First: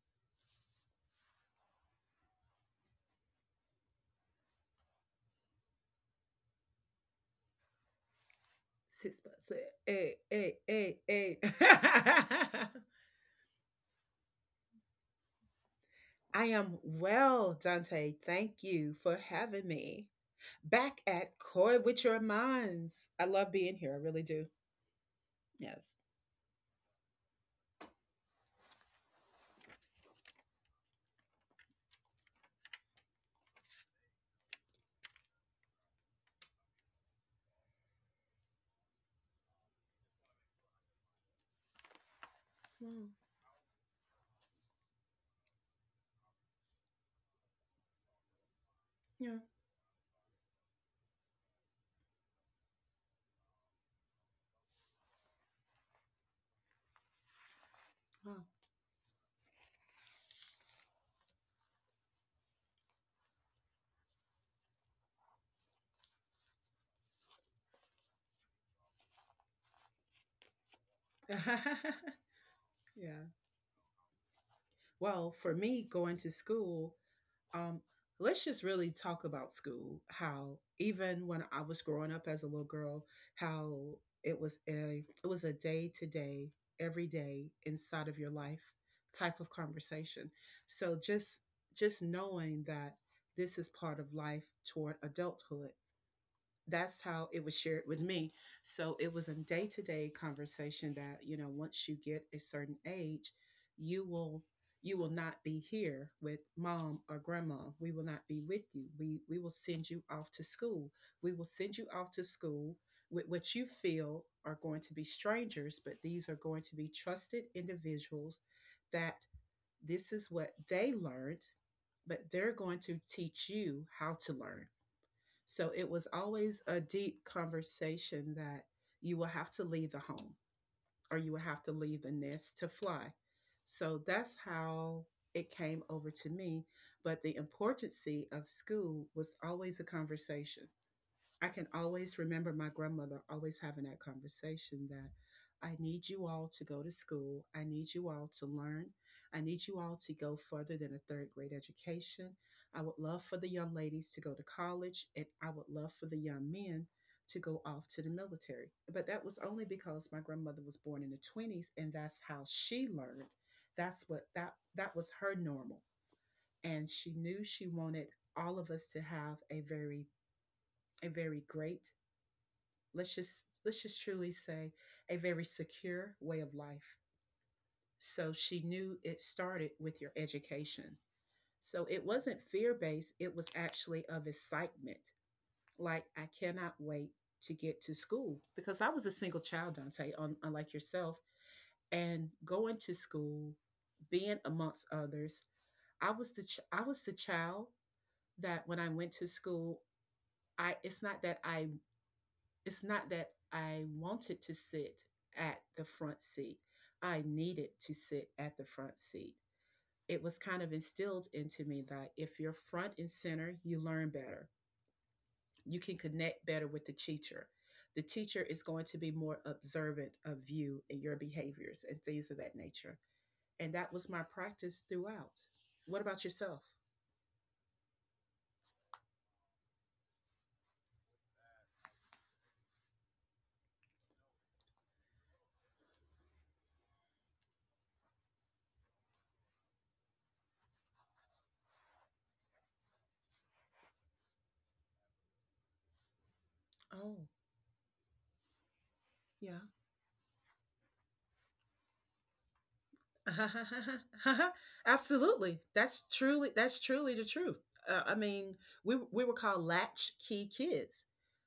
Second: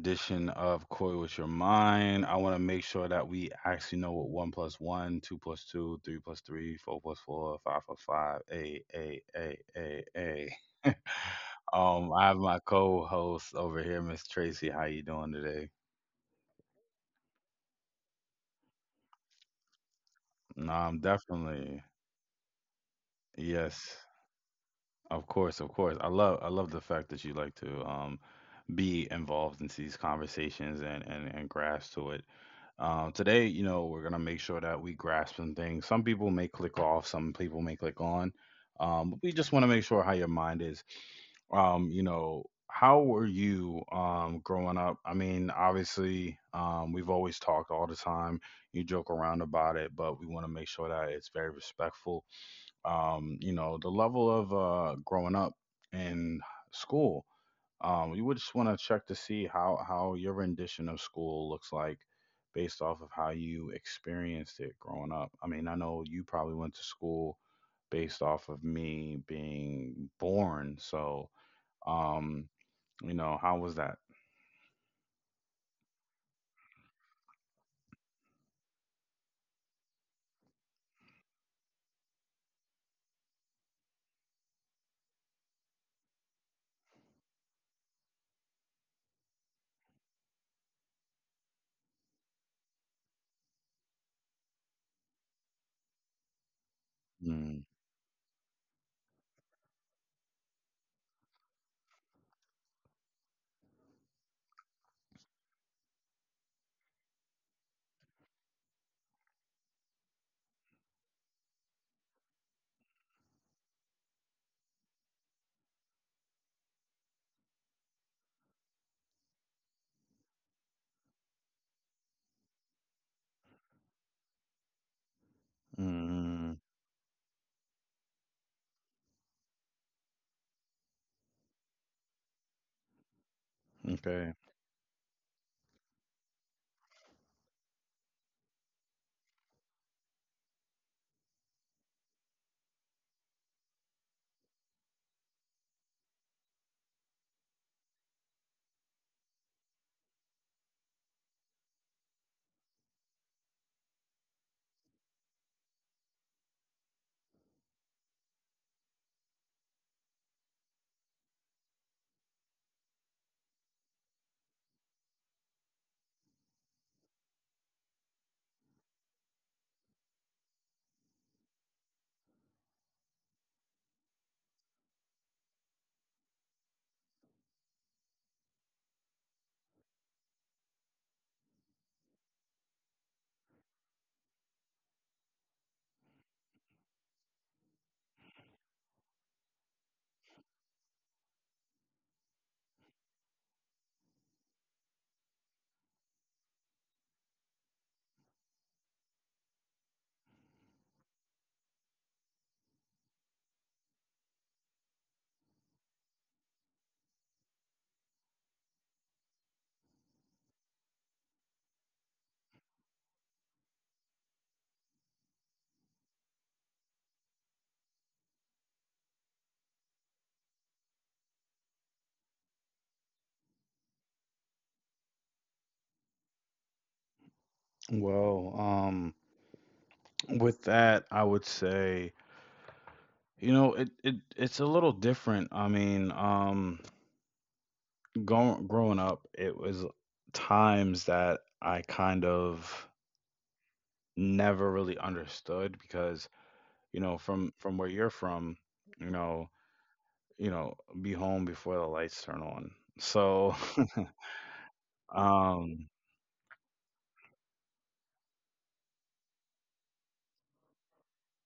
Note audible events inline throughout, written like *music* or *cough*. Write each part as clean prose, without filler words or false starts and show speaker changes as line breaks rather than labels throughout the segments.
rendition of Koi with Your Mind. I want to make sure that we actually know what 1 plus 1, 2 plus 2, 3 plus 3, 4 plus 4, 5 plus 5,
Sis, but say, hey,
A.
hey, hey, hey.
*laughs* I
*laughs*
have my co-host over here, Miss Tracy. How you doing today?
I am well, Dante. Thank you for having me
No, I'm
back at Koi
definitely
with your minds. I love being here.
yes,
I really do.
of course, of
Yes.
course. I love the fact that you like to be involved in these conversations, and grasp to it. Today, you know, we're gonna make sure that we grasp some things. Some people may click off, some people may click on. But we just want to make sure how your mind is. How
Mm,
were you growing up? I mean, obviously, we've always talked all the time. You joke
yeah.
around about it, but we want to make sure that it's very respectful. The level of growing up in school, you would
Wow.
just want to check to see how your rendition of school looks like based off of how you experienced it growing up. I mean, I know you probably went to school based off of me being born, so
*laughs*
um, you
yeah.
know, how was that?
Well, for me, going to school Um, let's just really talk about school. How even when I was growing up as a little girl, how it was a day to day, every day inside of your life type of conversation. So just knowing that this is part of life toward adulthood, that's how it was
Mm.
shared with me. So it was a day to day conversation that, you know, once you get a certain age, you will you will not be here with mom or grandma. We will not be with you. We will send you off to school. We will send you off to school with what you feel are going to be strangers, but these are going to be trusted individuals that this is what they learned, but they're going to teach you how to learn. So it was
Mm.
always a deep conversation that you will have to leave the home or you will have to leave the nest to fly.
Mm.
So
Okay.
that's how it came over to me. But the importance of school was always a conversation. I can always remember my grandmother always having that conversation that I need you all to go to school. I need you all to learn. I need you all to go further than a third grade education. I would love for the young ladies to go to college, and I would love for the young men to go off to the military. But that was only because my grandmother was born in the 20s, and that's how she learned. That's what that was her normal, and she knew she wanted all of us to have a very great, let's just truly say a very secure way of life. So she knew it started with your education. So it wasn't fear based, it was actually of excitement. Like, I cannot wait to get to school, because I was a single child, Dante, unlike yourself. And going to school, being amongst others, I was the child that when I went to school, I it's not that I It's not that I wanted to sit at the front seat. I needed to sit at the front seat. It was kind of instilled into me that if you're front and center, you learn better. You can connect better with the teacher. The teacher is going to be more observant of you and your behaviors and things of that nature. And that was my practice throughout. What about yourself?
Well, with that, I would say, you know, it's a little different. I mean, growing up, it was times that I kind of never really understood because, you
Oh,
know, from where you're from, you know,
yeah.
you know, be home before the lights turn on. So,
*laughs*
*laughs*
Absolutely.
um,
That's truly the truth. I mean, we were called latchkey kids.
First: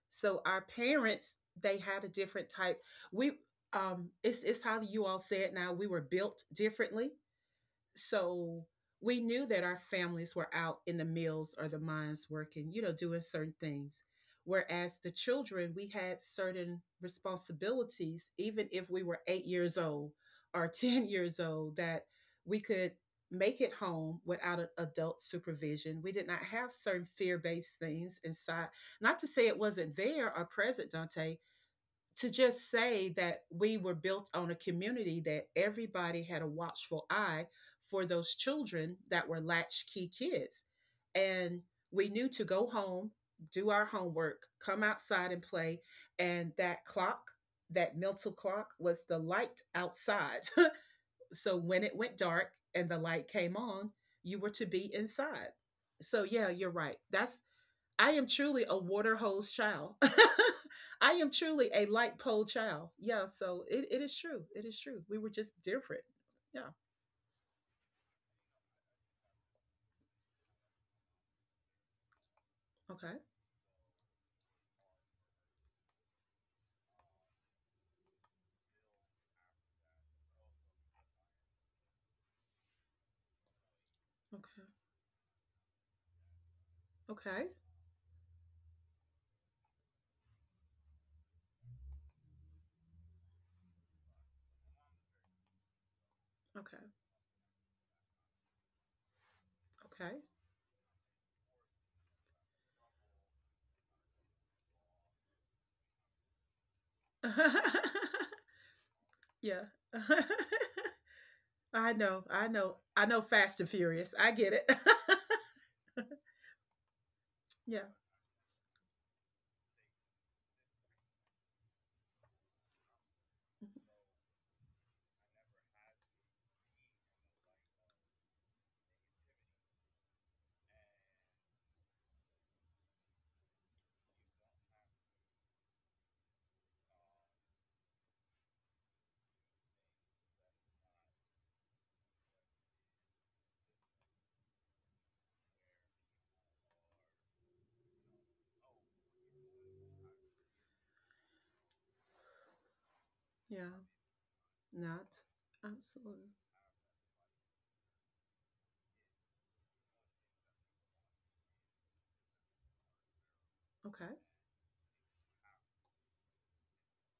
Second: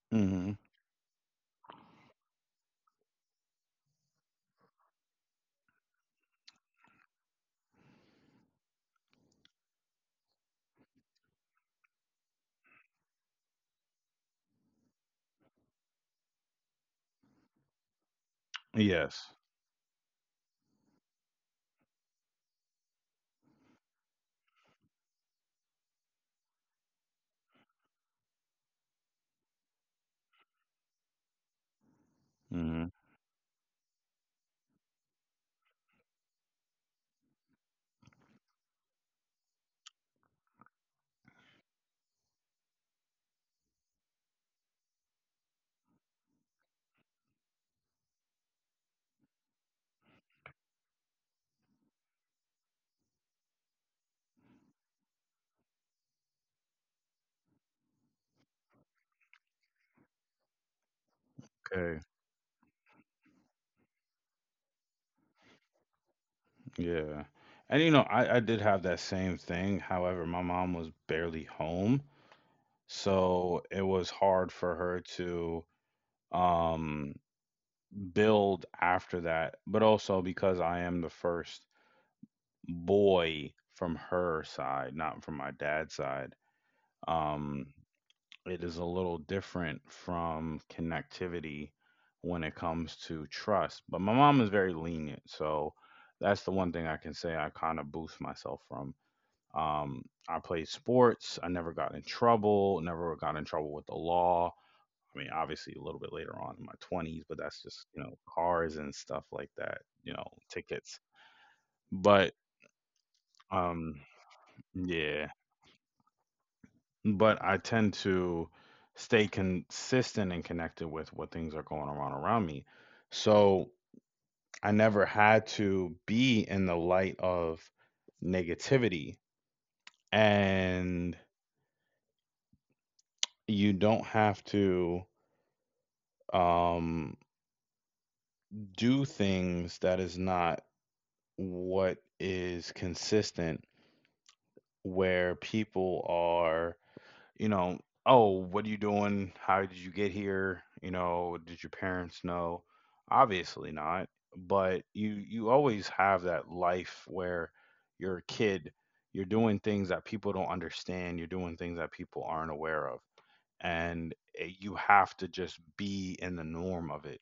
So
hmm
our parents, they had a different type. We it's how you all say it now, we were built differently. So we knew that our families were out in the mills or the mines working, you know, doing certain things. Whereas the children, we had certain responsibilities, even if we were
yes.
8 years old or *laughs* 10 years old, that we could make it home without an adult supervision. We did not have certain fear based things inside. Not to say it wasn't there or present, Dante, to just
hmm
say that we were built on a community that everybody had a watchful eye for those children that were latchkey kids. And we knew to go home, do our homework, come outside and play. And that clock, that mental clock, was the light outside. *laughs* So when it went dark and the light came on, you were to be inside. So yeah, you're right. That's, I am truly a water hose child. *laughs* I am truly a
Okay.
light pole child. Yeah, so it is true. It is true. We were just different. Yeah.
Yeah. And you know, I did have that same thing. However, my mom was barely home,
Okay.
so it was hard for her to um build after that, but also because I am the first boy from her
Okay.
side, not from my dad's side.
Okay.
Um, it is a little different from connectivity when it comes to trust. But my mom is very lenient, so that's the one thing I can say I kind of boost myself from. I played sports. I never got in trouble. Never got in trouble with the law. I mean, obviously a little bit later on in my 20s, but
Okay. Okay.
that's just, you know, cars and stuff
*laughs*
like
yeah.
that,
*laughs*
you know, tickets.
I know.
But
I know. I know fast and
um
furious. I get it.
yeah, but I
*laughs* yeah.
tend to stay consistent and connected with what things are going around me. So, I never had to be in the light of negativity, and you don't have to um do things that is not what is consistent where people are, you know, "Oh, what are you doing? How did you get here? You know, did your parents know?" Obviously
Yeah.
not. But
Not.
you always have
Absolutely.
that life where you're a kid, you're doing things that people don't understand, you're doing things that people aren't aware of. And
Okay.
you have to just be in the norm of it.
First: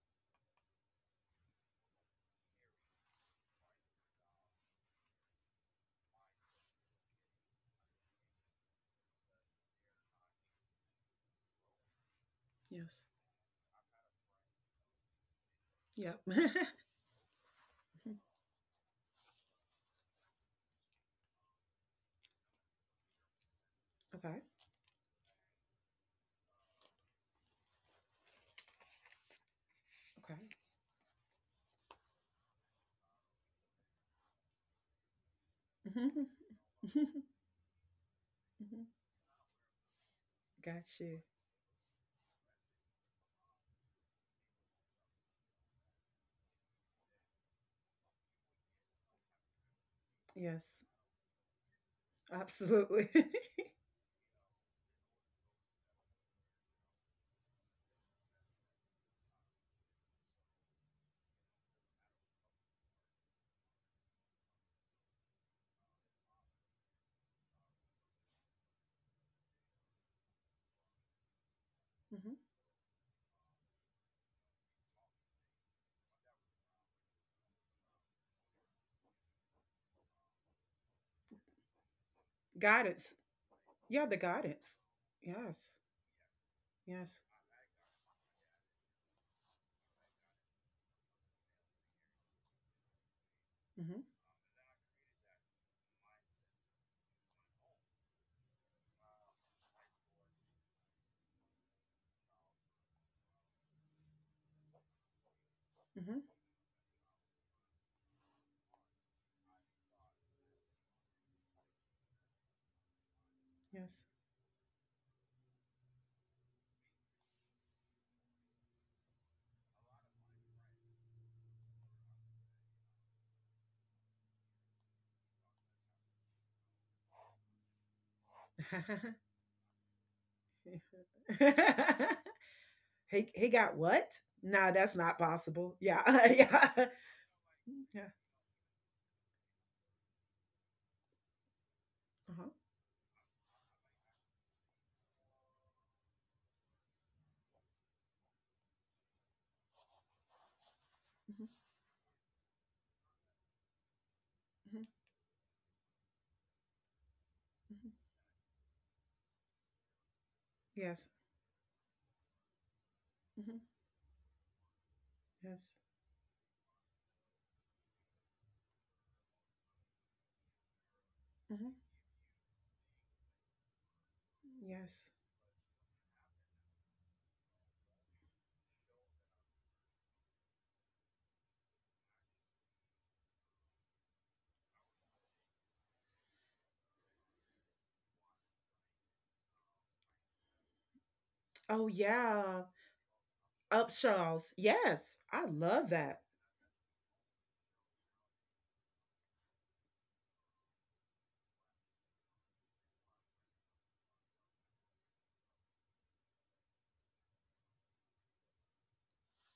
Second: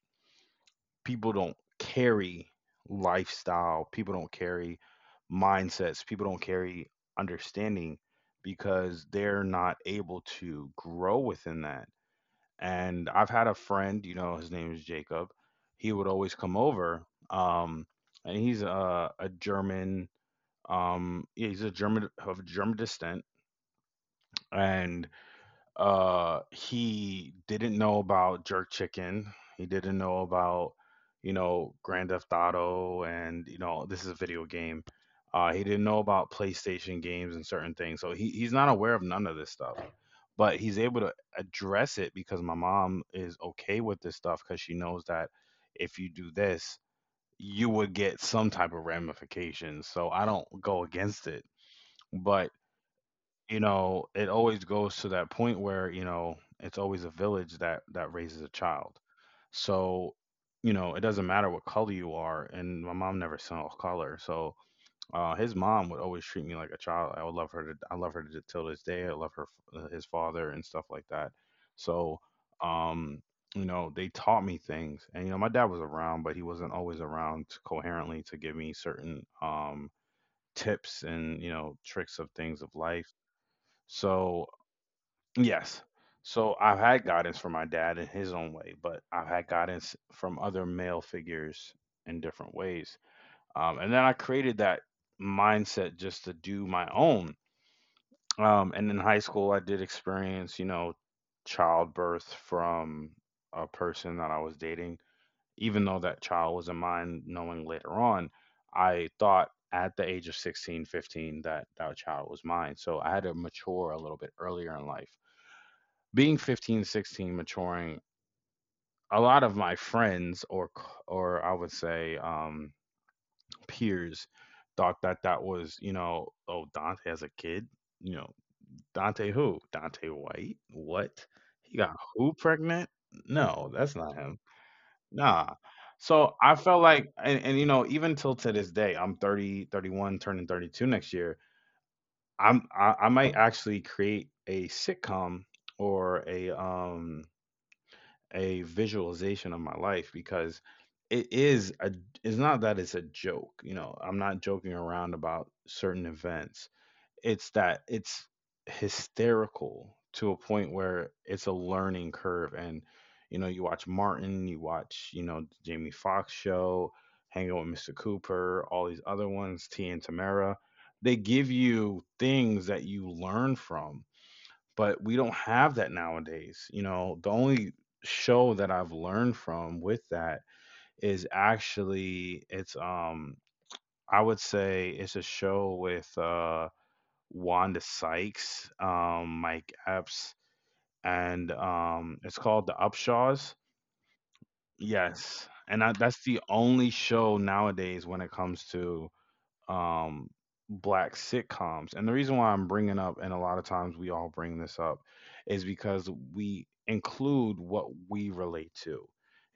People don't carry lifestyle, people don't carry mindsets, people don't carry understanding because they're not able to grow within that.
Yes.
And I've had a friend, you know, his name is Jacob. He would
Yep. *laughs*
always come
okay.
over, um, and he's a German. Yeah, he's a German of German descent, and he didn't know about jerk chicken, he didn't know
Okay.
about, you know, Grand Theft Auto, and you know this is a video game. He didn't know
Mhm.
about PlayStation
Mhm.
games and certain things, so he's not
Mhm.
aware of none of this stuff. But
*laughs*
he's
Got
able to
you.
address it because my mom is okay with this stuff because she knows that if you do this you would get some type of ramifications, so I don't
Yes.
go against it. But
Absolutely.
you
*laughs*
know, it always goes to that point where, you know, it's always a village that raises a child. So, you know, it doesn't matter what color you are, and my mom never saw color. So, his mom would always treat me like a child. I would love her to, I love her to till this day. I love her, his father, and stuff like that. So,
hmm.
um, you know, they taught me things, and you know, my dad was around, but he wasn't always around coherently to give me certain tips and, you know, tricks of things of life.
Guidance. Yeah, the
So.
guidance. Yes.
Yes. So I've had
Yes.
guidance from my dad in his own way, but I've had guidance from other male figures in different ways. And
Hmm.
then I created that mindset just to do my own. And in high school, I did experience, you know, childbirth from a person that I was dating. Even though
Hmm.
that child wasn't mine, knowing later on, I thought at the age of 16, 15 that that child was mine. So I had to mature a
Yes.
little bit earlier in life being 15, 16, maturing, a lot of my friends, or I would say peers, thought that, that was, you know, "Oh, Dante has a kid, you know, Dante who? Dante White?
*laughs*
What? He got who pregnant?
he
No,
got
that's
what?
not him.
Nah, that's not
Nah."
possible. Yeah. *laughs*
So I felt
yeah.
like, and you know,
Yeah.
even till to this day I'm 31 turning 32 next year.
Uh-huh.
I might actually create a sitcom or a visualization of my life because it
Hmm.
is a it's not that it's a joke, you know, I'm not joking
Hmm.
around about certain events. It's that
Hmm.
it's hysterical to a point
Yes.
where it's a learning curve. And you know,
Hmm.
you watch Martin, you watch, you know, The
Yes.
Jamie Foxx Show, hanging Out with Mr. Cooper, all these other ones, T and Tamara, they give
Hmm.
you things that you learn from. But
Yes.
we don't have that nowadays. You know, the only show that I've learned from with that is actually it's I would say it's a show with Wanda Sykes, Mike Epps, and
Oh
it's
yeah.
called The Upshaws.
Upshaws. Yes. I
Yes. And
love
I,
that.
that's the only show nowadays when it comes to, um, black sitcoms. And the reason why I'm bringing up, and a lot of times we all bring this up, is because we include what we relate to.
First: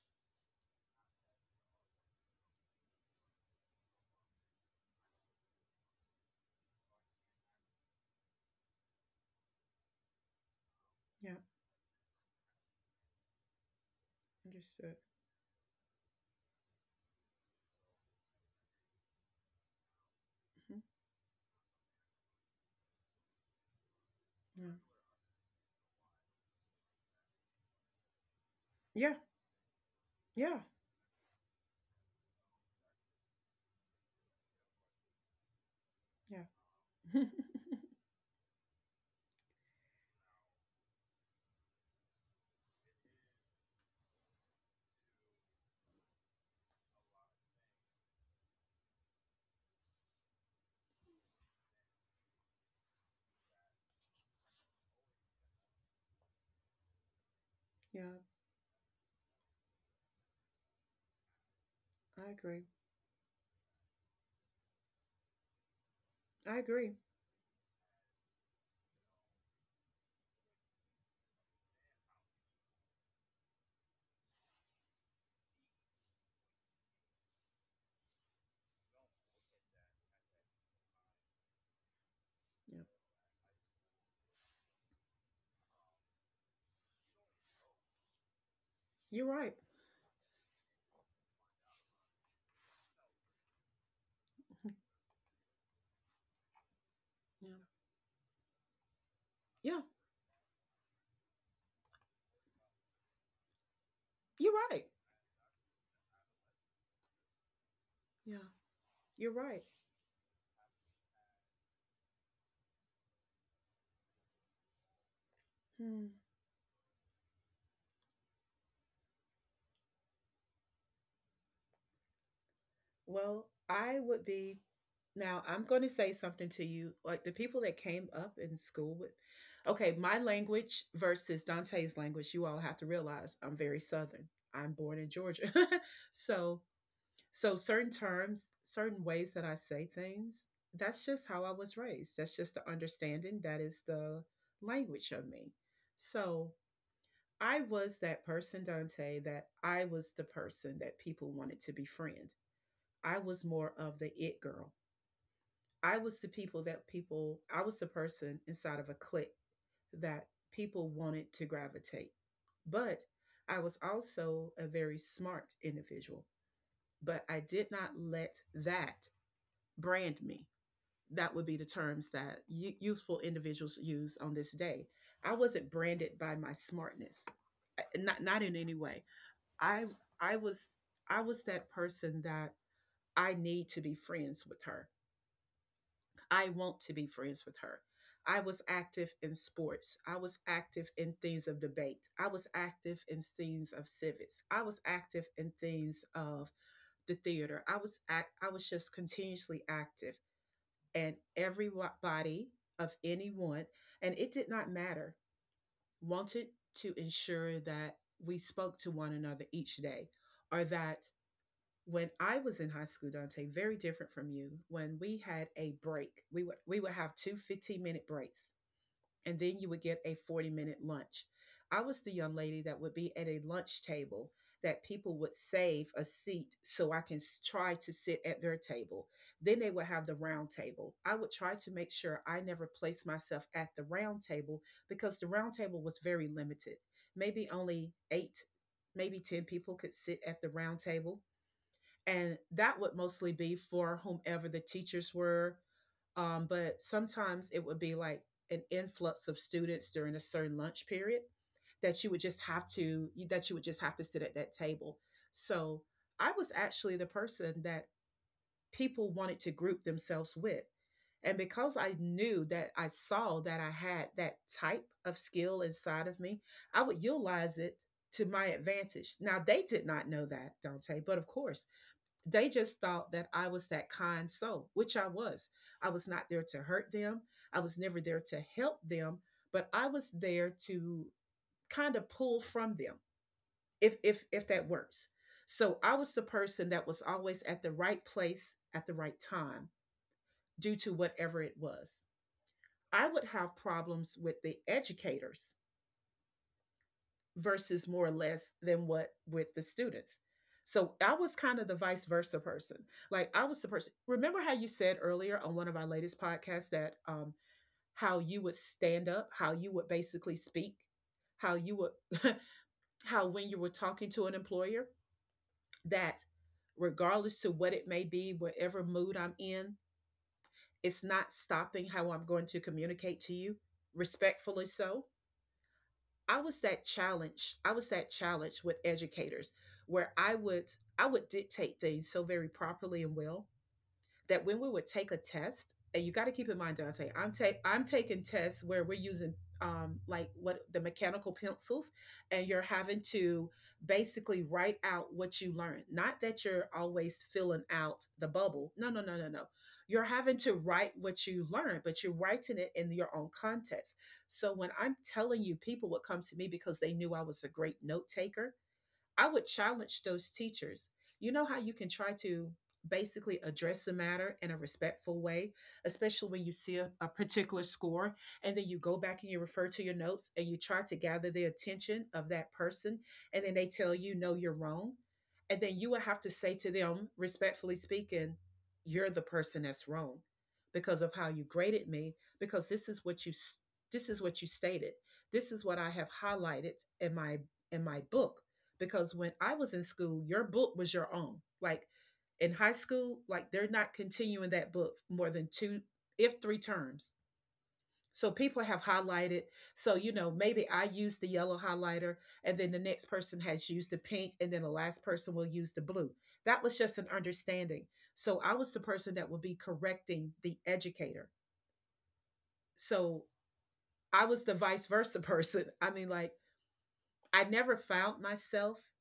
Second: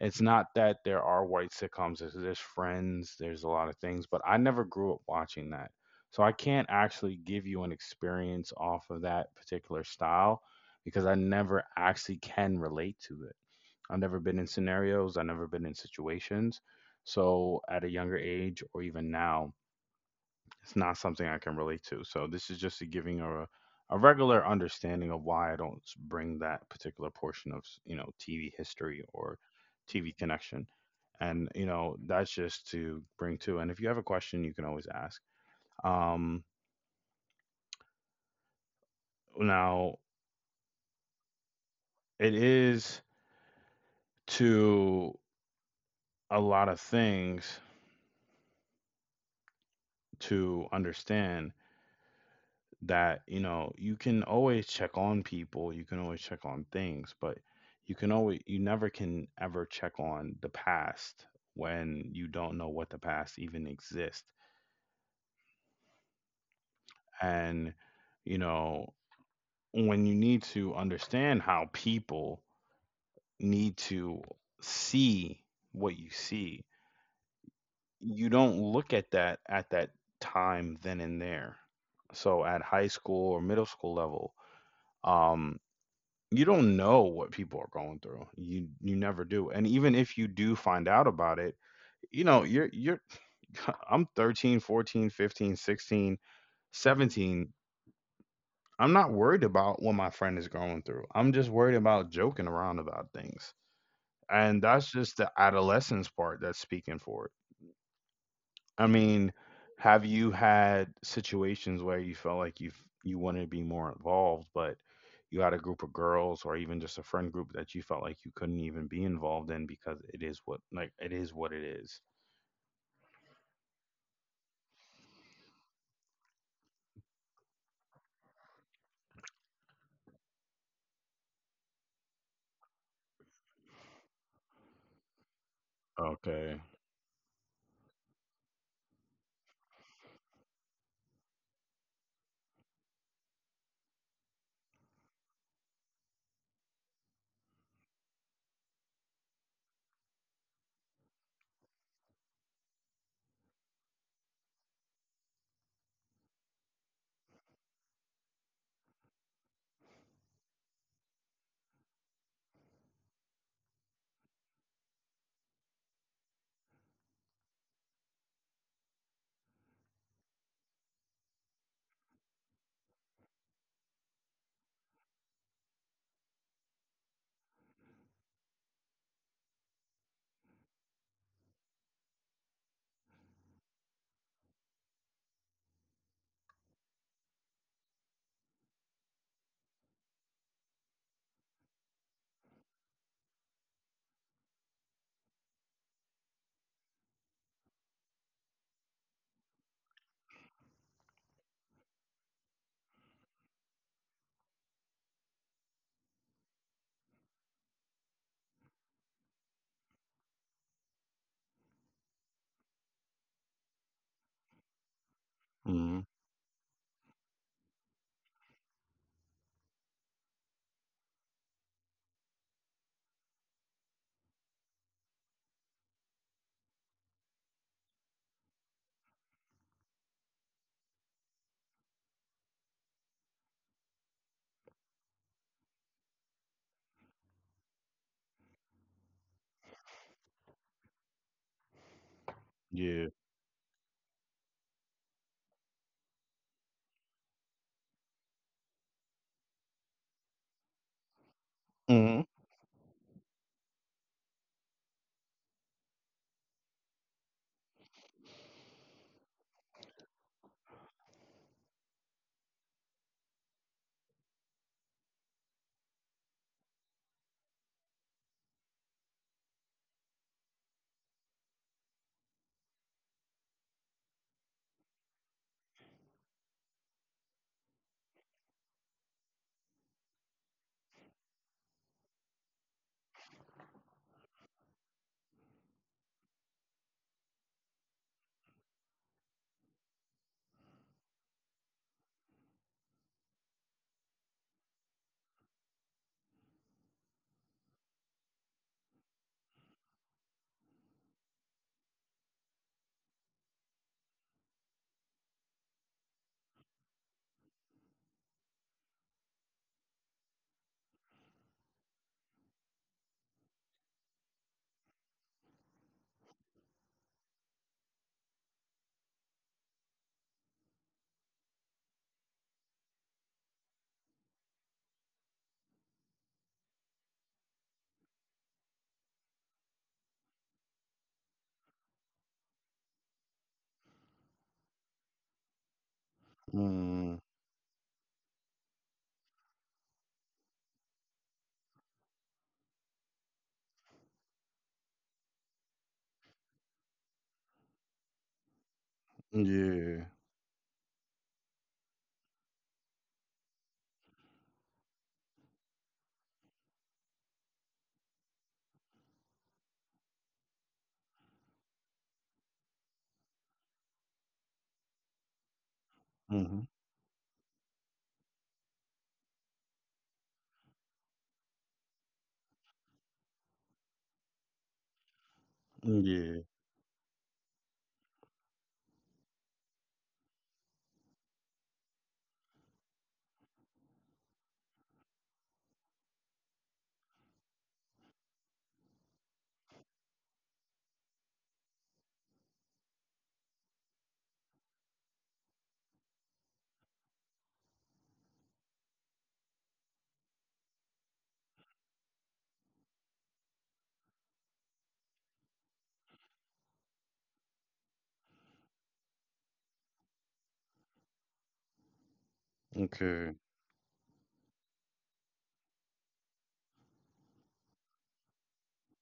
It's not that there are white sitcoms, there's Friends, there's a lot of things, but I never grew up watching that. So I can't actually give you an experience off of that particular style because I
Yeah.
never actually can relate to it. I've never been in
Understood.
scenarios, I've never been in situations. So at a younger age or even now, it's
Hmm.
not something I can relate to. So this is just a giving a regular understanding of why I don't bring that particular portion of you know TV history
Yeah.
or TV
Yeah.
connection, and you know that's just to bring to. And if you have a question, you can always ask. Um,
Yeah. Yeah.
now it is to a lot of things to understand that you know you can always check on people, you can always check on things, but
*laughs* yeah.
you never can ever check on the past when you
I
don't know
agree.
what the past even exists.
I agree.
And you know, when you need to understand how people need to see what you see, you don't look at that time then and there. So at
Yeah.
high school or middle school level, um you don't know what people are going through. You never
You're
do.
right.
And even if you do find out about it, you know, you're *laughs* I'm 13, 14, 15, 16, 17.
Yeah.
I'm not worried about
Yeah.
what my friend is going through. I'm just worried about joking around about things.
You're
And
right.
that's just the adolescence part that's speaking for it.
Yeah.
I mean,
You're right.
have you had situations where you felt like you wanted to be more involved, but you had a group of
Hmm.
girls or even just a friend group that you felt like you couldn't even be involved in because it is what, like, it is what it is.
Well, I would be. Now, I'm going to say something to you. Like the people that came up in school with, okay, my language versus Dante's language, you all have to realize I'm very Southern. I'm born in Georgia. *laughs*
Okay.
so, so certain terms, certain ways that I say things, that's just how I was raised. That's just the understanding. That is the language of me. So, I was that person, Dante, that I was the person that people wanted to befriend. I was more of the it girl. I was the people that people, I was the person inside of a clique that people wanted to gravitate. But I was also a very smart individual, but I did not let that brand me. That would be the terms that youthful individuals use on this day. I wasn't branded by my smartness, eh, not in any way. I I was I was that person that I need to be friends with her. I want to be friends with her. I was active in sports. I was active in things of debate. I was active in things of civics. I was active in things of the theater. I was just continuously active, and everybody of anyone, and it did not matter, wanted to ensure that we spoke to one another each day, or that when I was in high school, Dante, very different from you, when we had a
Mm-hmm.
break, we would have 2 minute breaks, and then you would get a 40-minute lunch. I was the young lady that would be at a lunch table that people would save a seat so I can try to sit at their table. Then they would have the round table. I would try to make sure I never placed myself at the round table because the round table was very limited. Maybe only eight, maybe 10 people could sit at the round table, and that would
Yeah.
mostly be for whomever the teachers were. But sometimes it would be like an influx of students during a certain lunch period that you
Mm-hmm.
would just have to that you would just have to sit at that table. So I was actually the person that people wanted to group themselves with. And because I knew that I saw that I had that type of skill inside of me, I would utilize it to my advantage. Now, they did not know that, Dante, but of course, they just thought that I was that kind soul, which I was. I was not there to hurt them. I was never there to help them, but I was there to kind of pull from them, if if that works. So I was the person that was always at the right place at the right time due to whatever it was. I would have problems with the educators versus more or less than what with the students. So I was kind of the vice versa person. Like I was the person. Remember how you said earlier on one of our latest podcasts that how you would stand up, how you would basically speak, how you would, *laughs* how when you were talking to an employer, that regardless to what it may be, whatever mood I'm in, it's not stopping how I'm going to communicate to you, respectfully so. I was that challenge. I was that challenge with educators where I would dictate things so very properly and well that when we would take a test, and you got to keep in mind, Dante,
Mm.
I'm taking tests where we're using like what the mechanical pencils, and you're having to basically write out what you learned. Not that you're always filling out the bubble. No, no, no, no, no. You're
Yeah.
having to write what you learned, but you're writing it in your own context. So when I'm telling you, people would come to me because they knew I was a great note taker. I would challenge those teachers. You know how you can try to basically address the matter in a respectful way, especially when you
Mm-hmm.
see a particular score, and then you go back and you refer to your notes and you try to gather the attention of that person, and then they tell you, no, you're wrong. And then you would have to
Yeah.
say to them, respectfully speaking, you're the person that's wrong because of how you graded me, because this is what you stated. This is what I have highlighted in my book, because when I was in school, your book was your own. Like in high school, like they're not continuing that book more than two, if three terms. So people have highlighted. So, you know, maybe I use the yellow highlighter, and then the next person has used the pink, and then the last person will use the blue. That was just an understanding. So I was the person that would be correcting the educator. So
Okay.
I was the vice versa *laughs* person. I never found myself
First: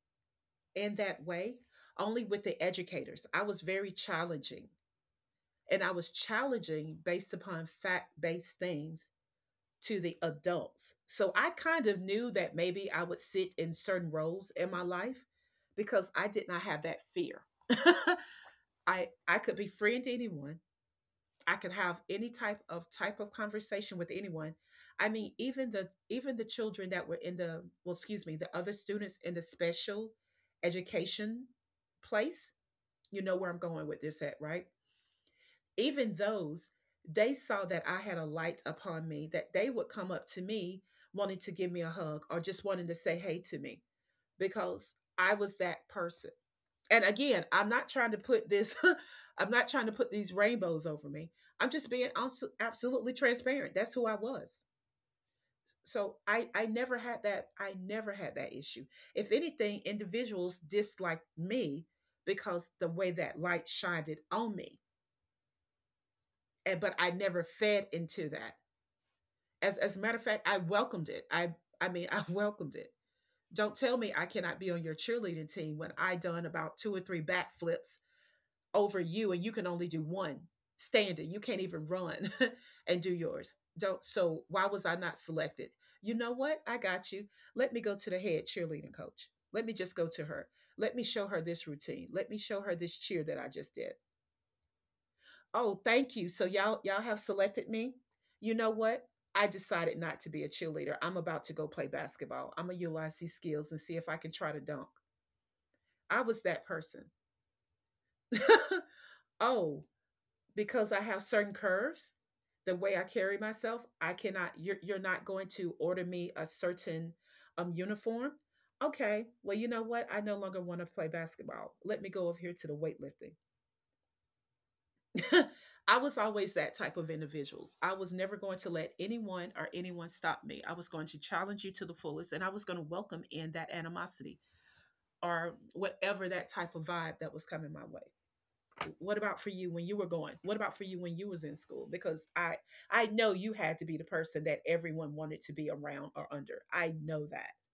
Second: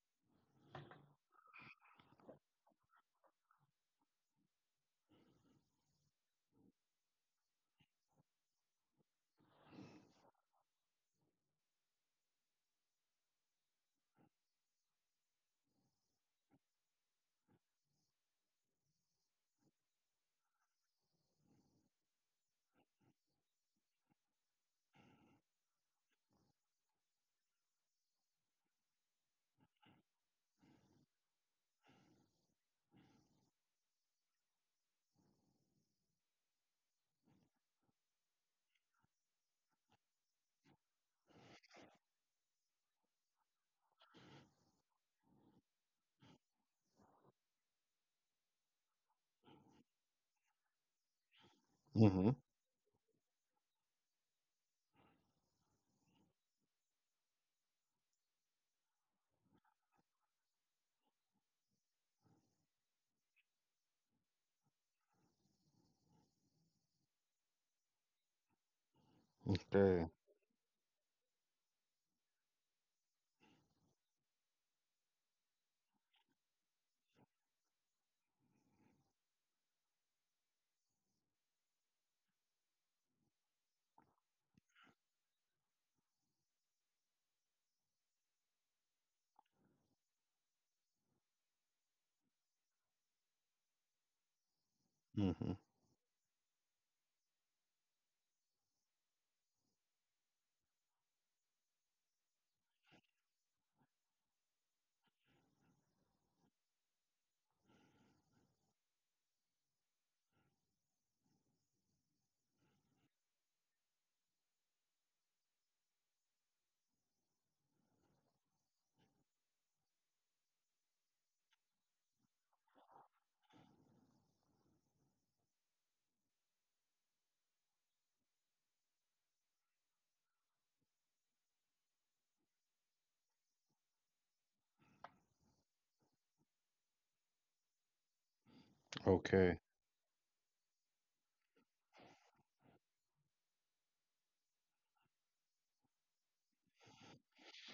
in that way, only with the educators. I was very challenging, and I was challenging based upon fact based things to the adults. So I kind of knew that maybe I would sit in certain roles in my life because I did not have that fear. *laughs* I could befriend anyone. I could have any type of conversation with anyone. I mean, even the children that were in the well, excuse me, the other students in the special education place, you know where I'm going with this at, right? Even those, they saw that I had a light upon me, that they would come up to me wanting to give me a hug or just wanting to say hey to me because I was that person. And again, I'm not trying to put this, *laughs* I'm not trying to put these rainbows over me. I'm just being
Mm-hmm.
absolutely transparent. That's who I was. So I never had that issue. If anything, individuals disliked me because the way that light shined on me and, but I never fed into that. As a
Okay.
matter of fact, I welcomed it. I mean, *laughs* I welcomed it. Don't tell me I cannot be on your cheerleading team when I done about two or three backflips over you and you can only do one standing. You can't even run *laughs* and do yours. Don't so why was I not selected? You know what? I got you. Let me go to the head cheerleading coach. Let me just go to her. Let me show her this routine. Let me show her this cheer that I just did.
Mm-hmm.
Oh, thank you. So y'all have selected me. You know what? I decided not to be a cheerleader. I'm about to go play basketball. I'm gonna utilize these skills and see if I can try to dunk. I was that person. *laughs* Oh, because I have certain curves, the way I carry myself, I cannot. You're not going to order me a certain uniform. Okay. Well, you know what? I no longer want to play basketball. Let me go over here to the weightlifting. *laughs* I was always that type of individual. I was never going to let anyone or anyone stop me. I was going to challenge you to the fullest, and I was going to welcome in that animosity or whatever that type of vibe that was coming my way. What about for
Okay.
you when you were going? What about for you when you was in school? Because I know you had to be the person that everyone wanted to be around or under. I know that.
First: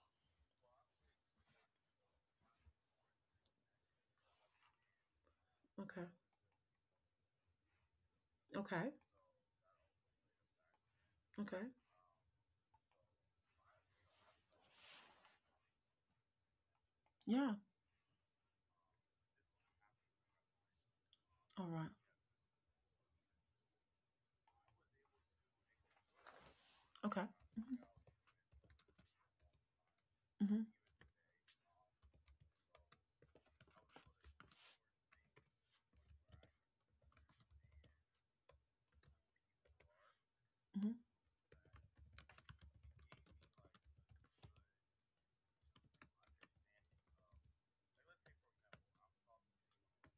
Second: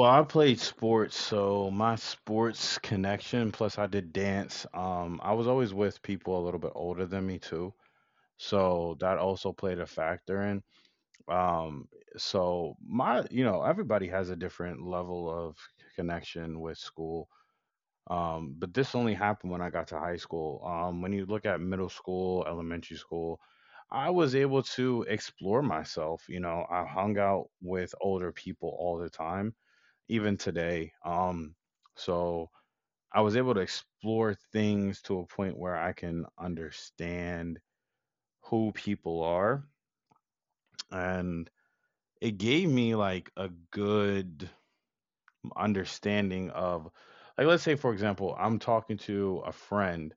*laughs*
I played sports, so my sports connection, plus I did dance. I was always with
Okay.
people a little bit older than me too,
Okay.
so that also played a factor in.
Okay.
Um, so my, you know, everybody has a different level of connection with school.
Yeah.
But this only happened when I got to high school. When you look at
All right.
middle school, elementary school, I was able to explore myself. You know, I hung
Okay.
out with older people all the time even
Mhm.
today. So I was able to explore things to a point where I can understand who people are.
Mhm.
And it gave me like a good understanding of, like, let's say, for example, I'm talking to a friend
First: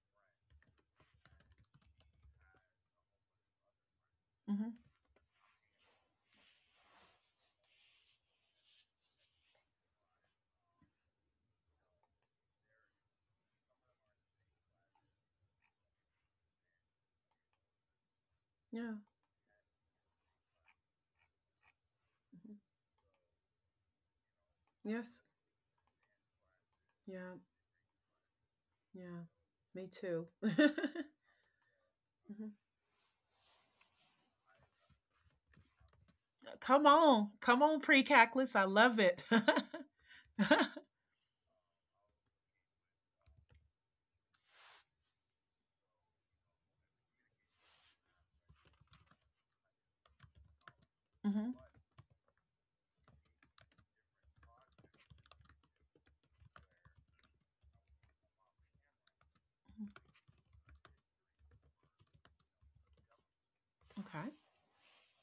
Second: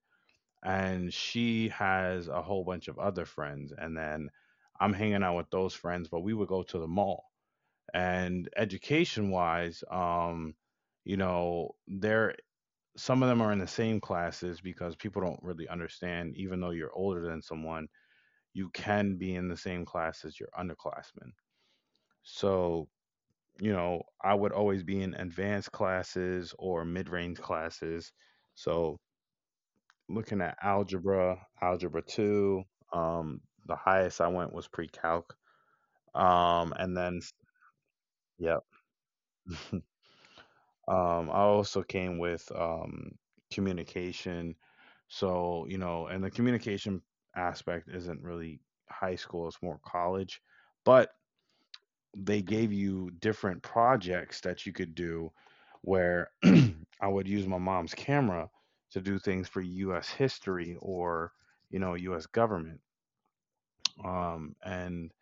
and she has a whole bunch of other friends. And then
Mhm.
I'm hanging out with those friends, but we would go to the mall. And education wise, there some of them are in the same classes because people don't really understand even though you're older than someone you
Yeah.
can be in the same class as your underclassmen
Mhm.
so I would always be in
Yes.
advanced classes or
Yeah.
mid-range classes so
Yeah, me too.
looking
*laughs*
at algebra, algebra
Mhm.
2. um the highest I went was pre-calc. And then
Pre cackless.
Yeah.
I love it. *laughs*
I also came with communication. So, you know, and the communication aspect isn't really high school, it's more college. But
Mhm.
they gave you different projects that you could do where *clears throat* I would use my mom's camera to do things for US history, or US government.
Okay.
And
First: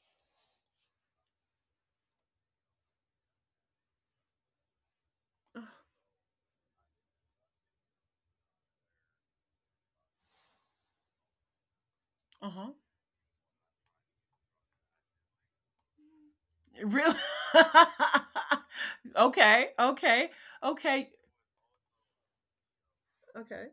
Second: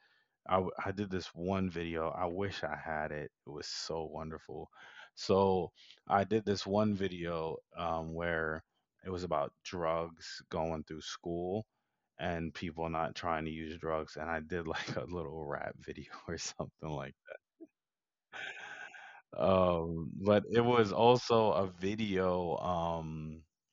I did this one video. I wish I had it. It was so wonderful. So I did this one video, where it was about drugs going through school
Uh
and
huh.
people not trying to use drugs, and I did like *laughs* a little rap video *laughs* or something
Really?
like
*laughs*
that.
Okay. Okay.
But it was
Okay.
also a video. Um,
Okay.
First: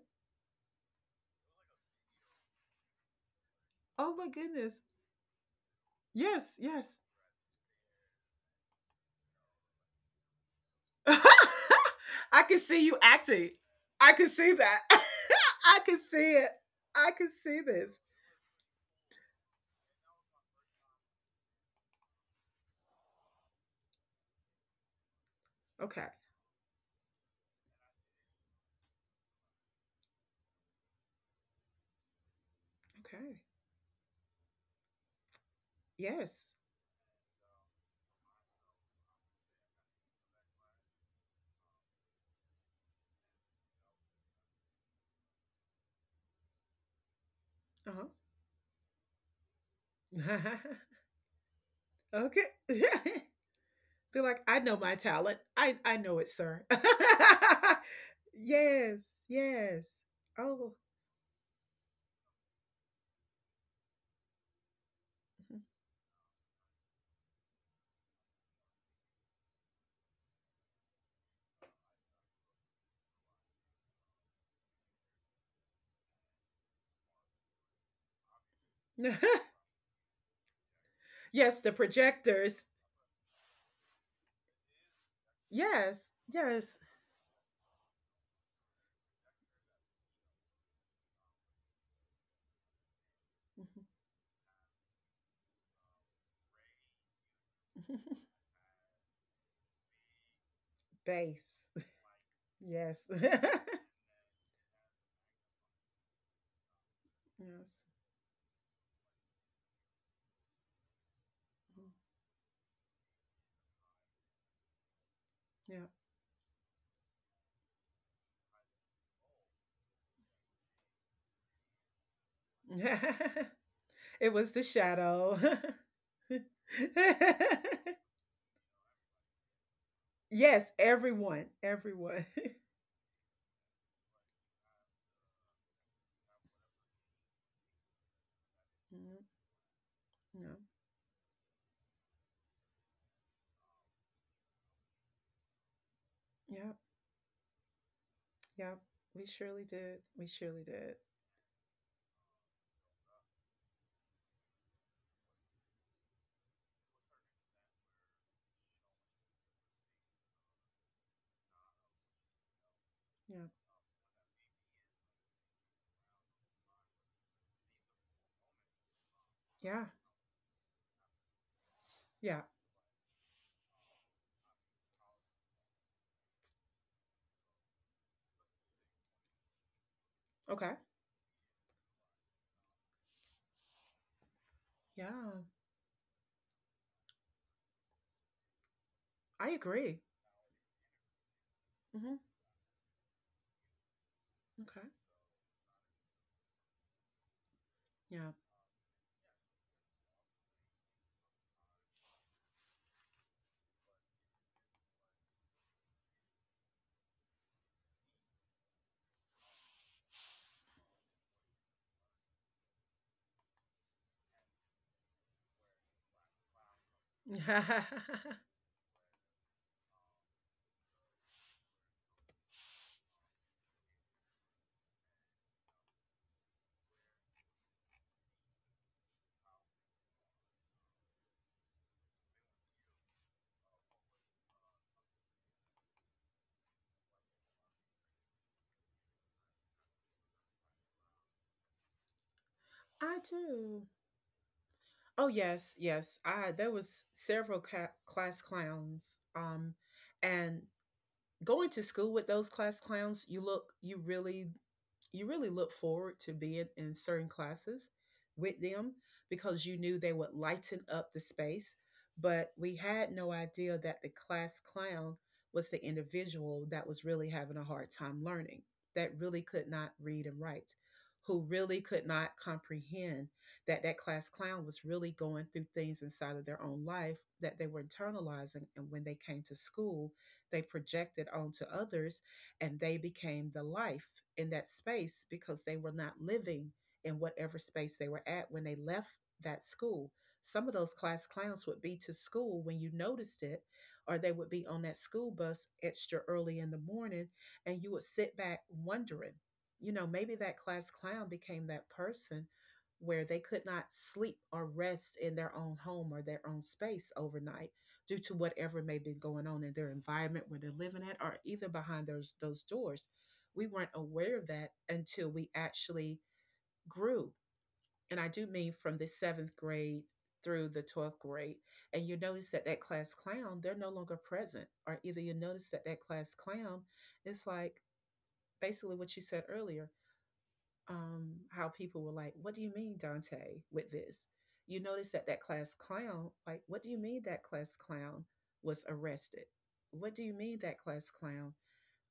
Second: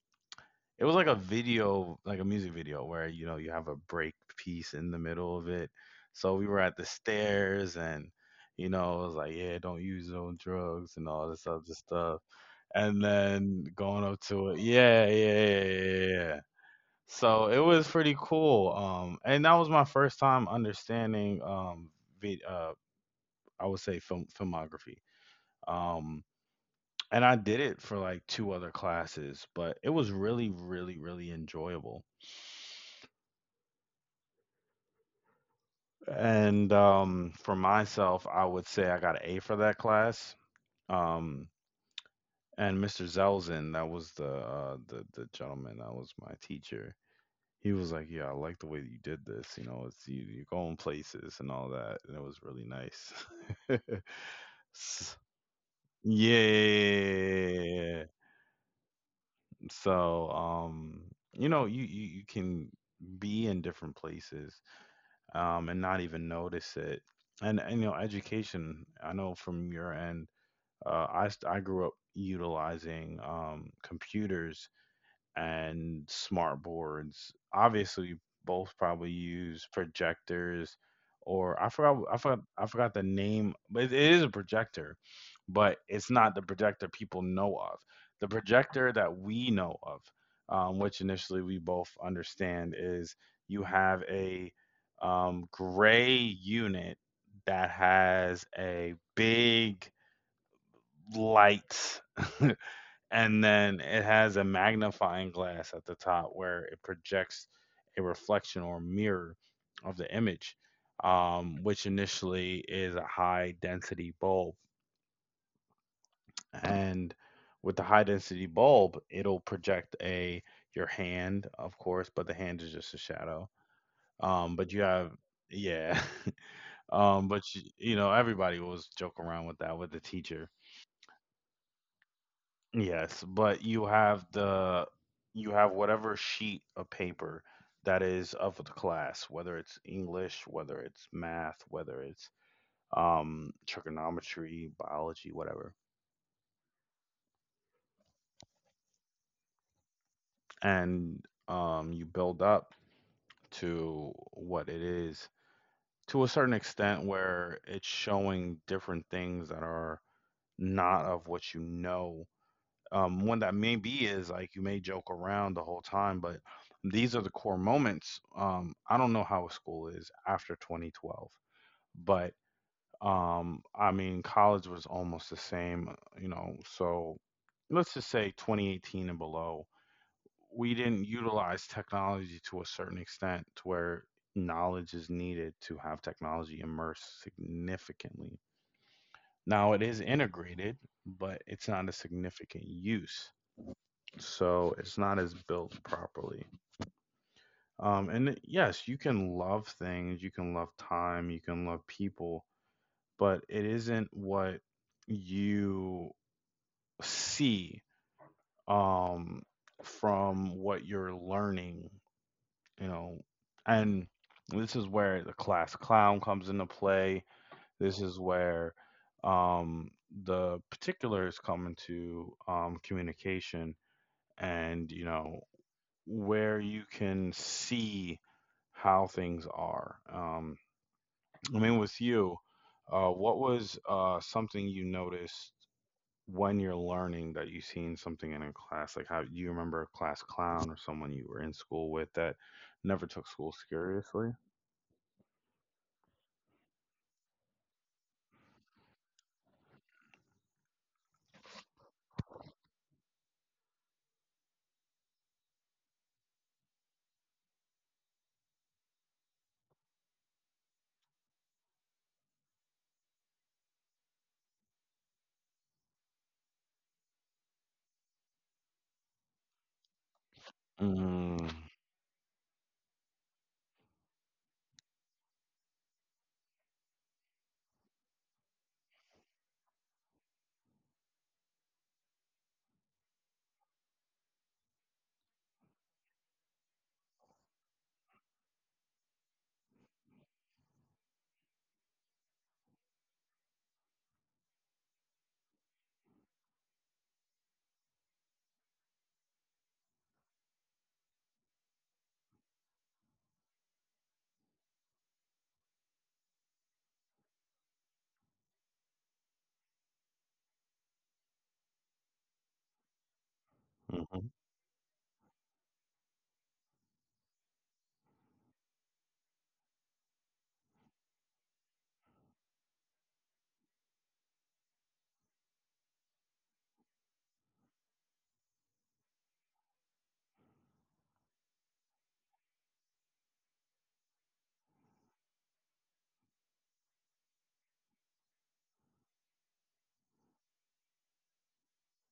it was like a video, like a music video where, you have a
Oh
break
my
piece
goodness.
in the middle of it. So
Yes.
we were at the
Yes.
stairs and, it was like, yeah, don't use no drugs and all this other stuff.
*laughs* I can see you
And
acting.
then going
I
up
can
to
see
it.
that. *laughs*
Yeah, yeah, yeah,
I
yeah,
can
yeah,
see
yeah.
it. I can
So it
see
was
this.
pretty cool. And that was my first time understanding, vid- uh, I would say filmography.
Okay.
Um, and I did it for like two other classes, but it was really, really, really enjoyable.
Okay. Yes.
And for myself, I would say I got an A for that class. Um, and Mr. Zelzin, that was the gentleman that was my teacher. He was like,
Uh
"Yeah, I like the way that you did this. You know, it's you,
huh.
you're going places and all that,
*laughs*
and it was
Okay.
really
*laughs*
nice."
Be
*laughs*
like, I know my
S-
talent. I know it, sir.
yeah.
*laughs* Yes, yes.
So,
Oh,
um, you know, you can be in different places, and not even notice it. And education. I know from your end. I grew up utilizing computers and smart boards. Obviously, both probably use projectors,
*laughs* yes,
or I
the
forgot I forgot
projectors.
I forgot the name, but it is a projector, but
Yes,
it's not the
yes.
projector people know of. The projector that we know of, which initially we both understand, is you have a, gray unit that has a big
*laughs* Bass.
light *laughs*
Yes. *laughs*
and
yes.
then it has a magnifying glass at the top where it projects a reflection or mirror of the image, which initially is a high density bulb,
Mhm.
and with the high density bulb it'll project a, your hand of course, but the hand is just a
Yeah.
shadow.
*laughs* it was the
But you have
shadow.
yeah *laughs* but you,
*laughs*
you know everybody was joking around with that with the teacher.
Yes, everyone, everyone. *laughs*
Yes, but you have the, you have whatever sheet of paper that is of the
Mhm.
class, whether it's English,
Yeah,
whether it's math, whether it's, trigonometry, biology, whatever,
yeah, yeah. We surely did. We surely did.
and you build up to what it is to a certain extent, where it's showing different things that are not of what you know. One
Yeah,
that maybe is like, you may joke around the whole time, but these are the core moments. I don't know how
yeah,
school is after 2012, but,
yeah.
I mean, college was almost the same. So let's just say 2018 and below, we
Okay.
didn't utilize technology to a certain extent to where knowledge is
Yeah.
needed to have technology immerse significantly.
I
Now it
agree.
is integrated, but it's not a
Hmm.
significant use, so
Okay.
it's not as built properly. And yes, you can love things, you can love time, you can love people, but it isn't what you see, um, from what you're learning, you know. And this is where the class clown comes into play.
Yeah. *laughs*
This is where, um, the particulars come into, communication, and where you can see how things are. I mean, with you, what was, something you noticed when you're learning, that you seen something in a class? Like, how do you remember a class clown or someone you were in school with that never
I
took school
do.
seriously?
Oh yes, yes. I There was several class clowns. And going to school with those class clowns, you really look forward to being in certain classes with them because you knew they would lighten up the space. But we had no idea that the class clown was the individual that was really having a hard time learning, that really could not read and write, who
Mm,
really could not comprehend, that class clown was really going through things inside of their own life that they were internalizing. And when they came to school, they projected onto others, and they became the life in that space because they were not living in whatever space they were at when they left that school. Some of those class clowns would be to school when you noticed it, or they would be on that school bus extra early in the morning, and you would sit back wondering, you know, maybe that class clown became that person where they could not sleep or rest in their own home or their own space overnight due to whatever may be going on in their environment where they're living at or even behind those doors. We weren't
mm-hmm,
aware of that until we actually grew. And I do mean from the seventh grade through the 12th grade. And you notice that that class clown, they're no longer present. Or either you notice that that class clown, it's like basically what you said earlier, how people were like, "What do you mean, Dante?" With this, you notice that that class clown, like, "What do you mean that class clown was arrested? What do you mean that class clown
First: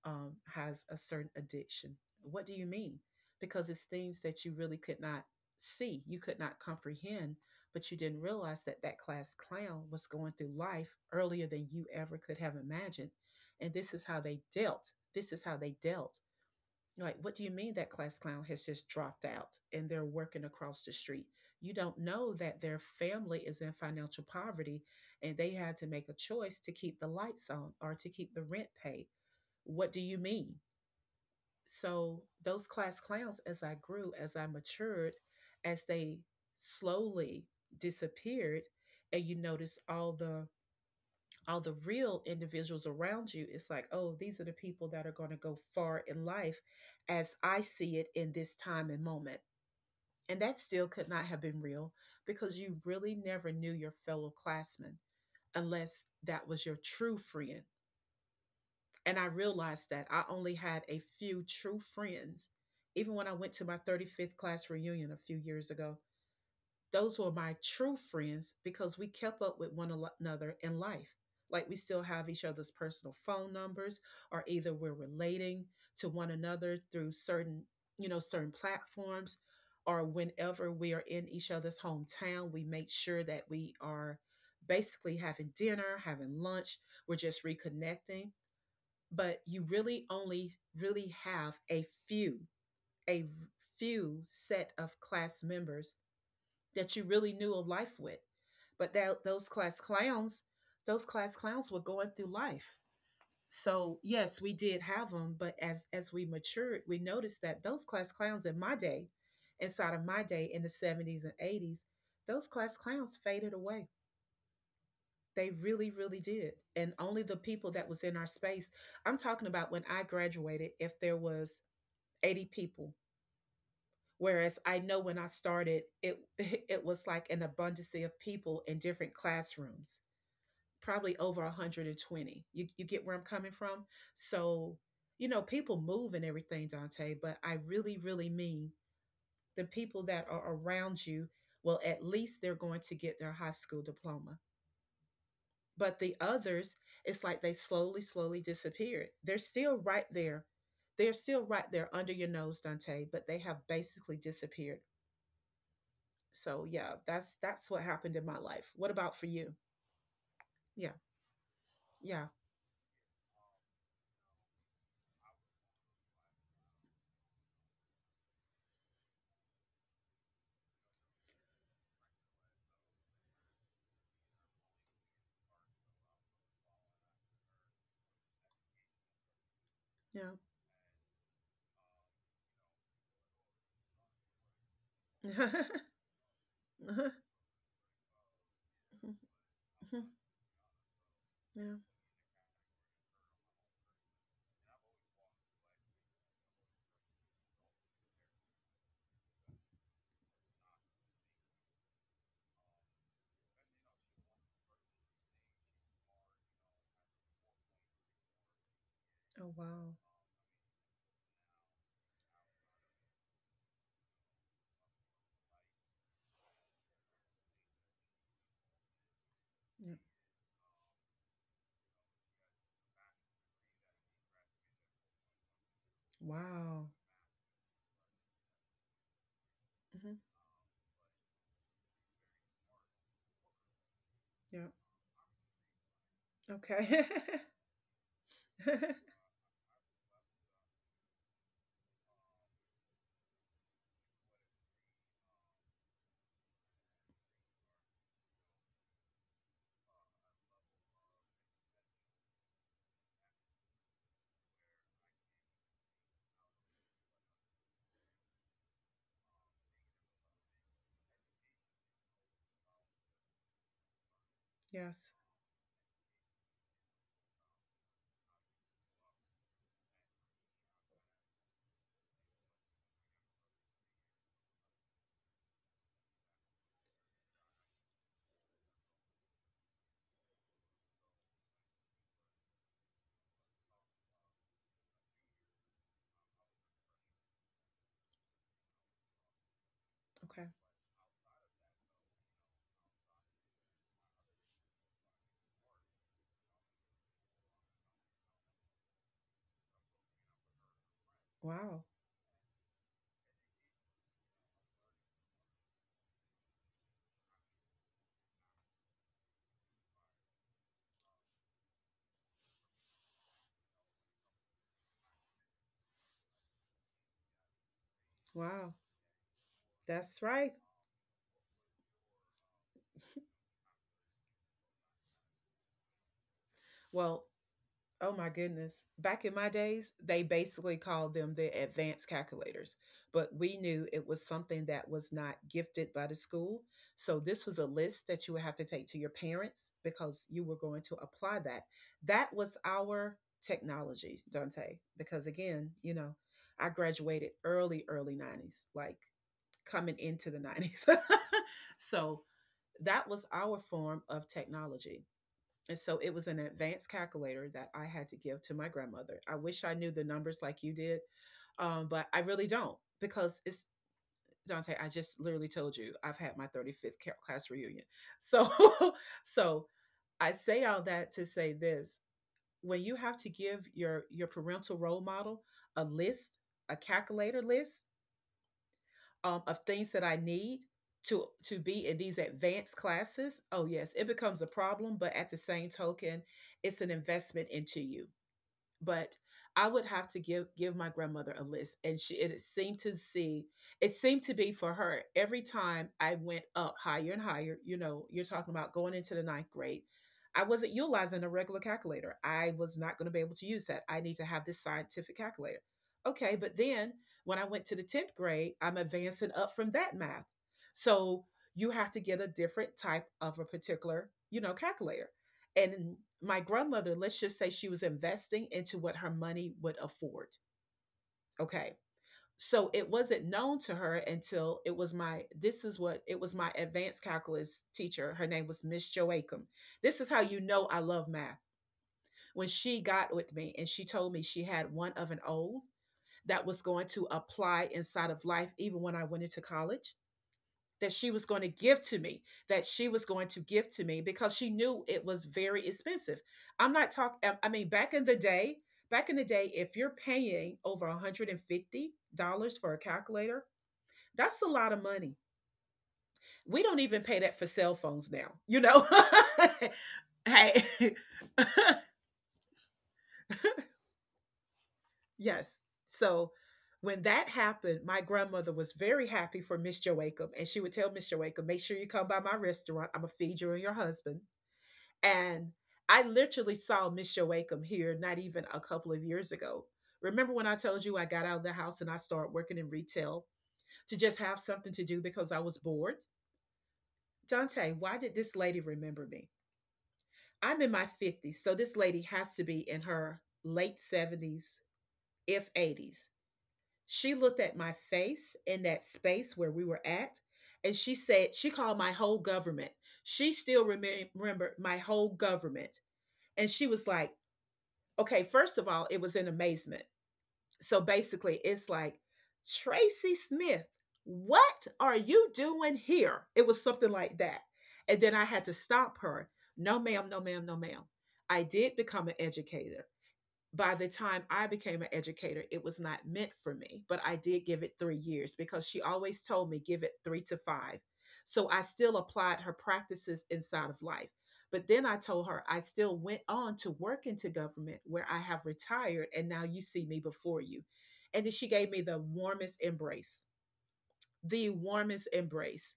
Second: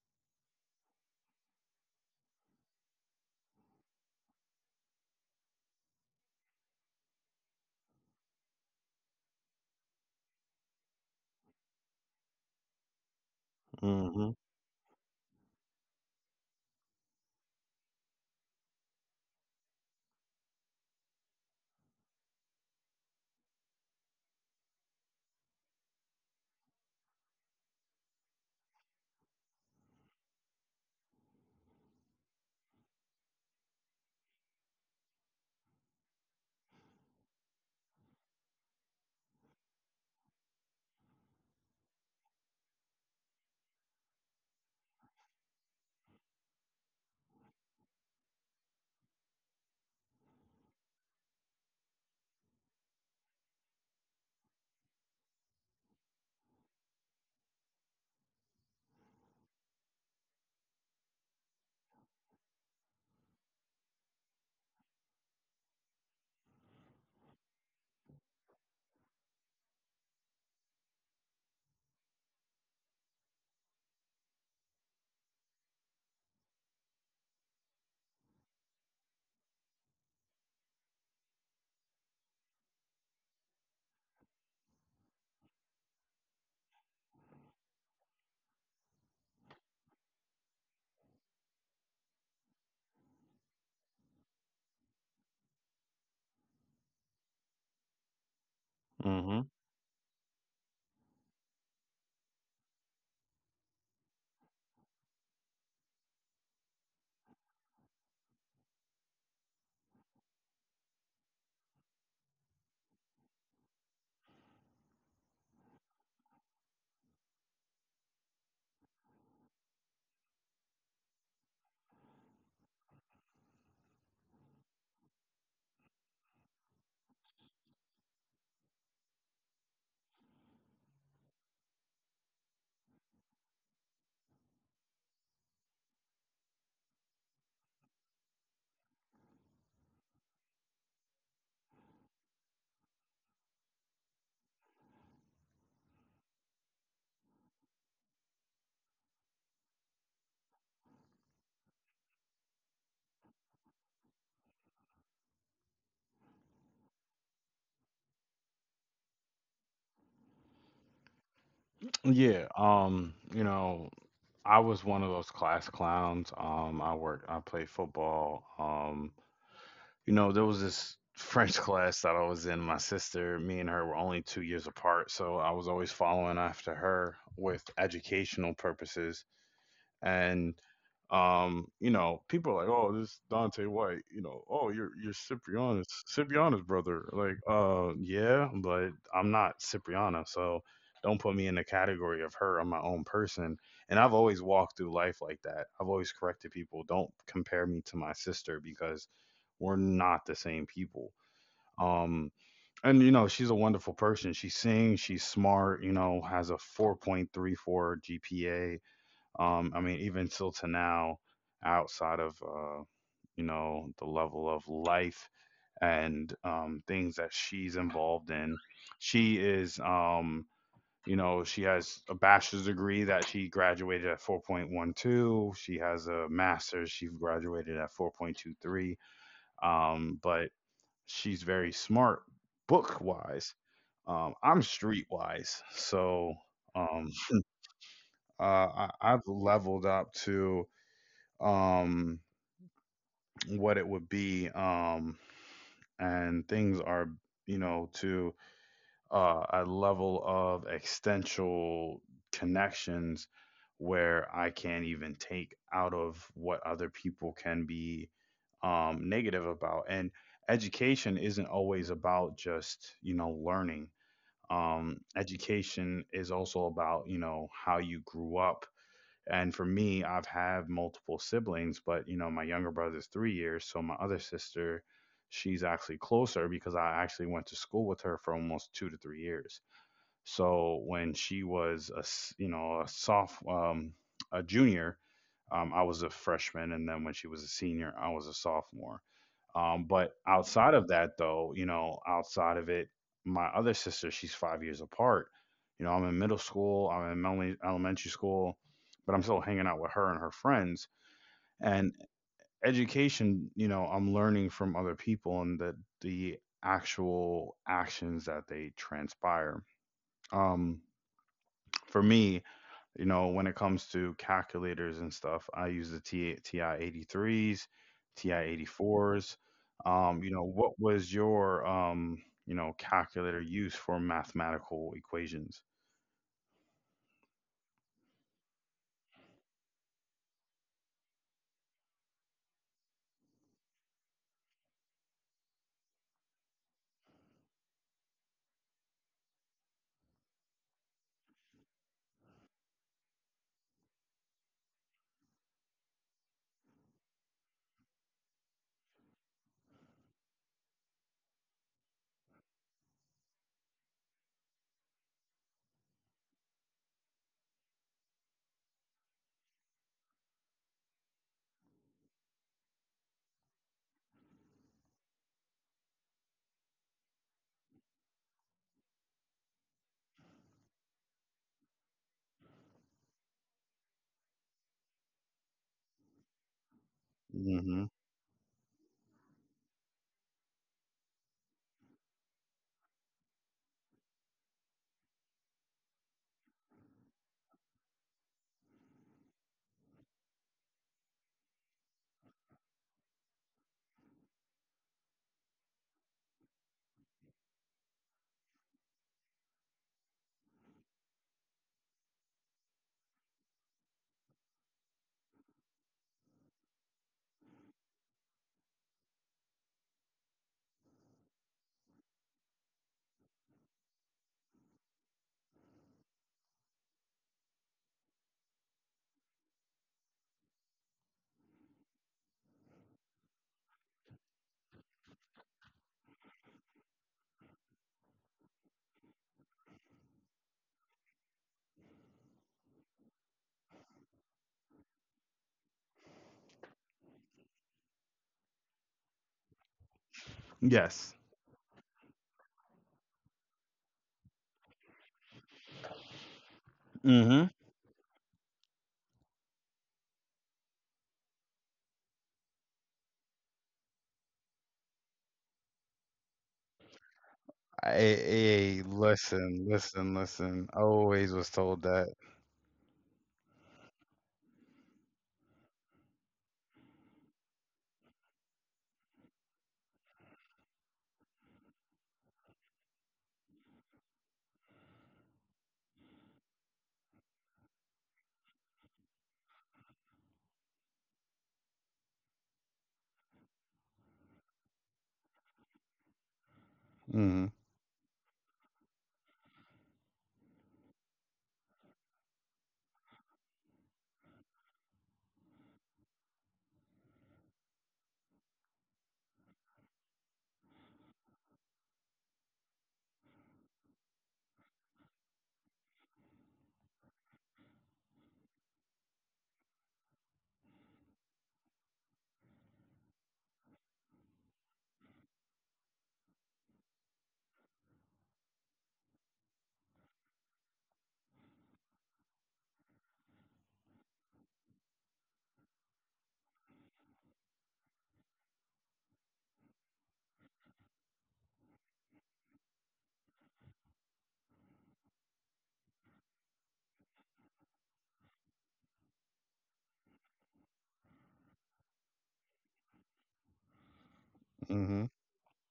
has a certain addiction? What do you mean?" Because it's things that you really could not see, you could not comprehend, but you didn't realize that that class clown was going through life earlier than you ever could have imagined, and this is how
mm-hmm,
they dealt. This is how they dealt, like, what do you mean that class clown has just dropped out and they're working across the street? You don't know that their family is in financial poverty, and they had to make a choice to keep the lights on or to keep the rent paid. What do you mean? So, those class clowns, as I grew, as I matured, as they slowly disappeared, and you notice all the real individuals around you, it's like, oh, these are the people that are going to go far in life as I see it in this time and moment. And that still could not have been real because you really never knew your fellow classmen unless that was your true friend. And I realized that I only had a few true friends. Even when I went to my 35th class reunion a few years ago, those were my true friends because we kept up with one another in life. Like we still have each other's personal phone numbers, or either we're relating to one another through certain, you know, certain platforms, or whenever we are in each other's hometown, we make sure that we are basically having dinner, having lunch, we're just reconnecting. But you really only really have a few set of class members that you really knew of life with. But that
mm-hmm.
those class clowns were going through life. So yes, we did have them, but as we matured, we noticed that those class clowns in my day, inside of my day in the 70s and 80s, those class clowns faded away. They really, really did. And only the people that was in our space. I'm talking about when I graduated, if there was 80 people. Whereas I know when I started, it *laughs* it was like an abundance of people in different classrooms, probably over 120. You get where I'm coming from? So, you know, people move and everything, Dante, but I really, really mean the people that are around you, well, at least they're going to get their high school diploma. But the others, it's like they slowly, slowly disappeared. They're still right there. They're still right there under your nose, Dante, but they have basically disappeared. So yeah, that's what happened in my life. What about for you? Yeah, yeah,
Yeah. I was one of those class clowns. I work. I play football. There was this *laughs* French class that I was in. My sister, me and her were only 2 years apart, so I was always following after her with educational purposes.
yeah.
and People are like, oh, this Dante White, you know, oh, you're Ciprianus,
*laughs*
Ciprianus brother.
Uh-huh,
Like, yeah, but
mhm,
I'm not
mhm,
Cipriana, so don't put me in the
yeah.
category of her. I'm my own person, and I've always walked through life like that. I've always corrected people. Don't compare me to my sister, because we're not the same people. Um, she's a wonderful person. She sings, she's smart, has a 4.34 GPA.
Oh
I
wow.
mean, even till to now, outside of, the level of life, and things that she's involved in, she is,
Yeah.
she has a bachelor's degree that she graduated at 4.12. She has a
Wow.
master's, she graduated at 4.23. Um,
Hmm.
but she's very smart book wise. I'm
Yeah.
street wise, so,
Okay.
um, uh, I,
*laughs*
I've leveled up to um what it would be, and things are, to, a level of existential connections, where I can't even take out of what other people can be negative about. And education isn't always about just learning.
Yes.
Education is also about how you grew up. And for me, I've had multiple siblings but you know my younger brother's 3 years, so my other sister, she's actually closer, because I actually went to school with her for almost 2 to 3 years. So when she was a s- you know a soft a junior, I was a freshman, and then when she was a senior I was a sophomore. But
Okay.
outside of that, though, outside of it, my other sister, she's 5 years apart. I'm in middle school, I'm in elementary school, but I'm still hanging out with her and her friends.
Wow.
And education, I'm learning from other people and the actual actions that they transpire. Um, for me, when it comes to calculators and stuff, I use the TI-83s,
Wow.
TI-84s.
That's right.
What was your calculator used for mathematical equations?
Well, oh my goodness. Back in my days, they basically called them the advanced calculators, but we knew it was something that was not gifted by the school. So this was a list that you would have to take to your parents because you were going to apply that. That was our technology, Dante, because again, I graduated early, early 90s, like coming into the 90s. *laughs* So that was our form of technology. And so it was an advanced calculator that I had to give to my grandmother. I wish I knew the numbers like you did, but I really don't because it's Dante. I just literally told you I've had my 35th class reunion. So, *laughs* so I say all that to say this: when you have to give your parental role model a list, a calculator
Mm-hmm.
list, of things that I need to be in these advanced classes, oh yes, it becomes a problem, but at the same token, it's an investment into you. But I would have to give my grandmother a list, and she it seemed to see it seemed to be for her every time I went up higher and higher. You know, you're talking about going into the ninth grade. I wasn't utilizing a regular calculator. I was not going to be able to use that. I need to have this scientific calculator. Okay, but then when I went to the 10th grade, I'm advancing up from that math. So you have to get a different type of a particular, you know, calculator. And my grandmother, let's just say, she was investing into what her money would afford. Okay. So it wasn't known to her until it was my this is what it was, my advanced calculus teacher. Her name was Miss Joachim. This is how you know I love math. When she got with me, and she told me she had one of an O that was going to apply inside of life, even when I went into college, that she
Yes.
was going to give to me, that she was going to give to me, because she knew it was very expensive. I'm not talking, I
Mm-hmm.
mean, back in the day, back in the day, if you're paying over $150 for a calculator, that's a lot of money. We don't even pay that for cell phones now, you know?
I, Listen, listen,
*laughs* Hey,
listen. I
*laughs*
always was told that.
yes. So when that happened, my grandmother was very happy for Miss Joachim, and she would tell Miss Joachim, make sure you come by my restaurant. I'm going to feed you and your husband. And I literally saw Miss Shoakum here not even a couple of years ago. Remember when I told you I got out of the house and I started working in retail to just have something to do because I was bored?
Mm-hmm.
Dante, why did this lady remember me? I'm in my 50s, so this lady has to be in her late 70s, if 80s. She looked at my face in that space where we were at, and she said, she called my whole government. She still remembered my whole government. And she was like, okay, first of all, it was in amazement. So basically, it's like, Tracy Smith, what are you doing here? It was something like that. And then I had to stop her. No, ma'am, no, ma'am, no, ma'am. I did become an educator. By the time I became an educator, it was not meant for me, but I did give it 3 years because she always told me give it three to five. So I still applied her practices inside of life. But then I told her I still went on to work into government, where I have retired, and now you see me before you. And then she gave me the warmest embrace, the warmest
Mm-hmm.
embrace.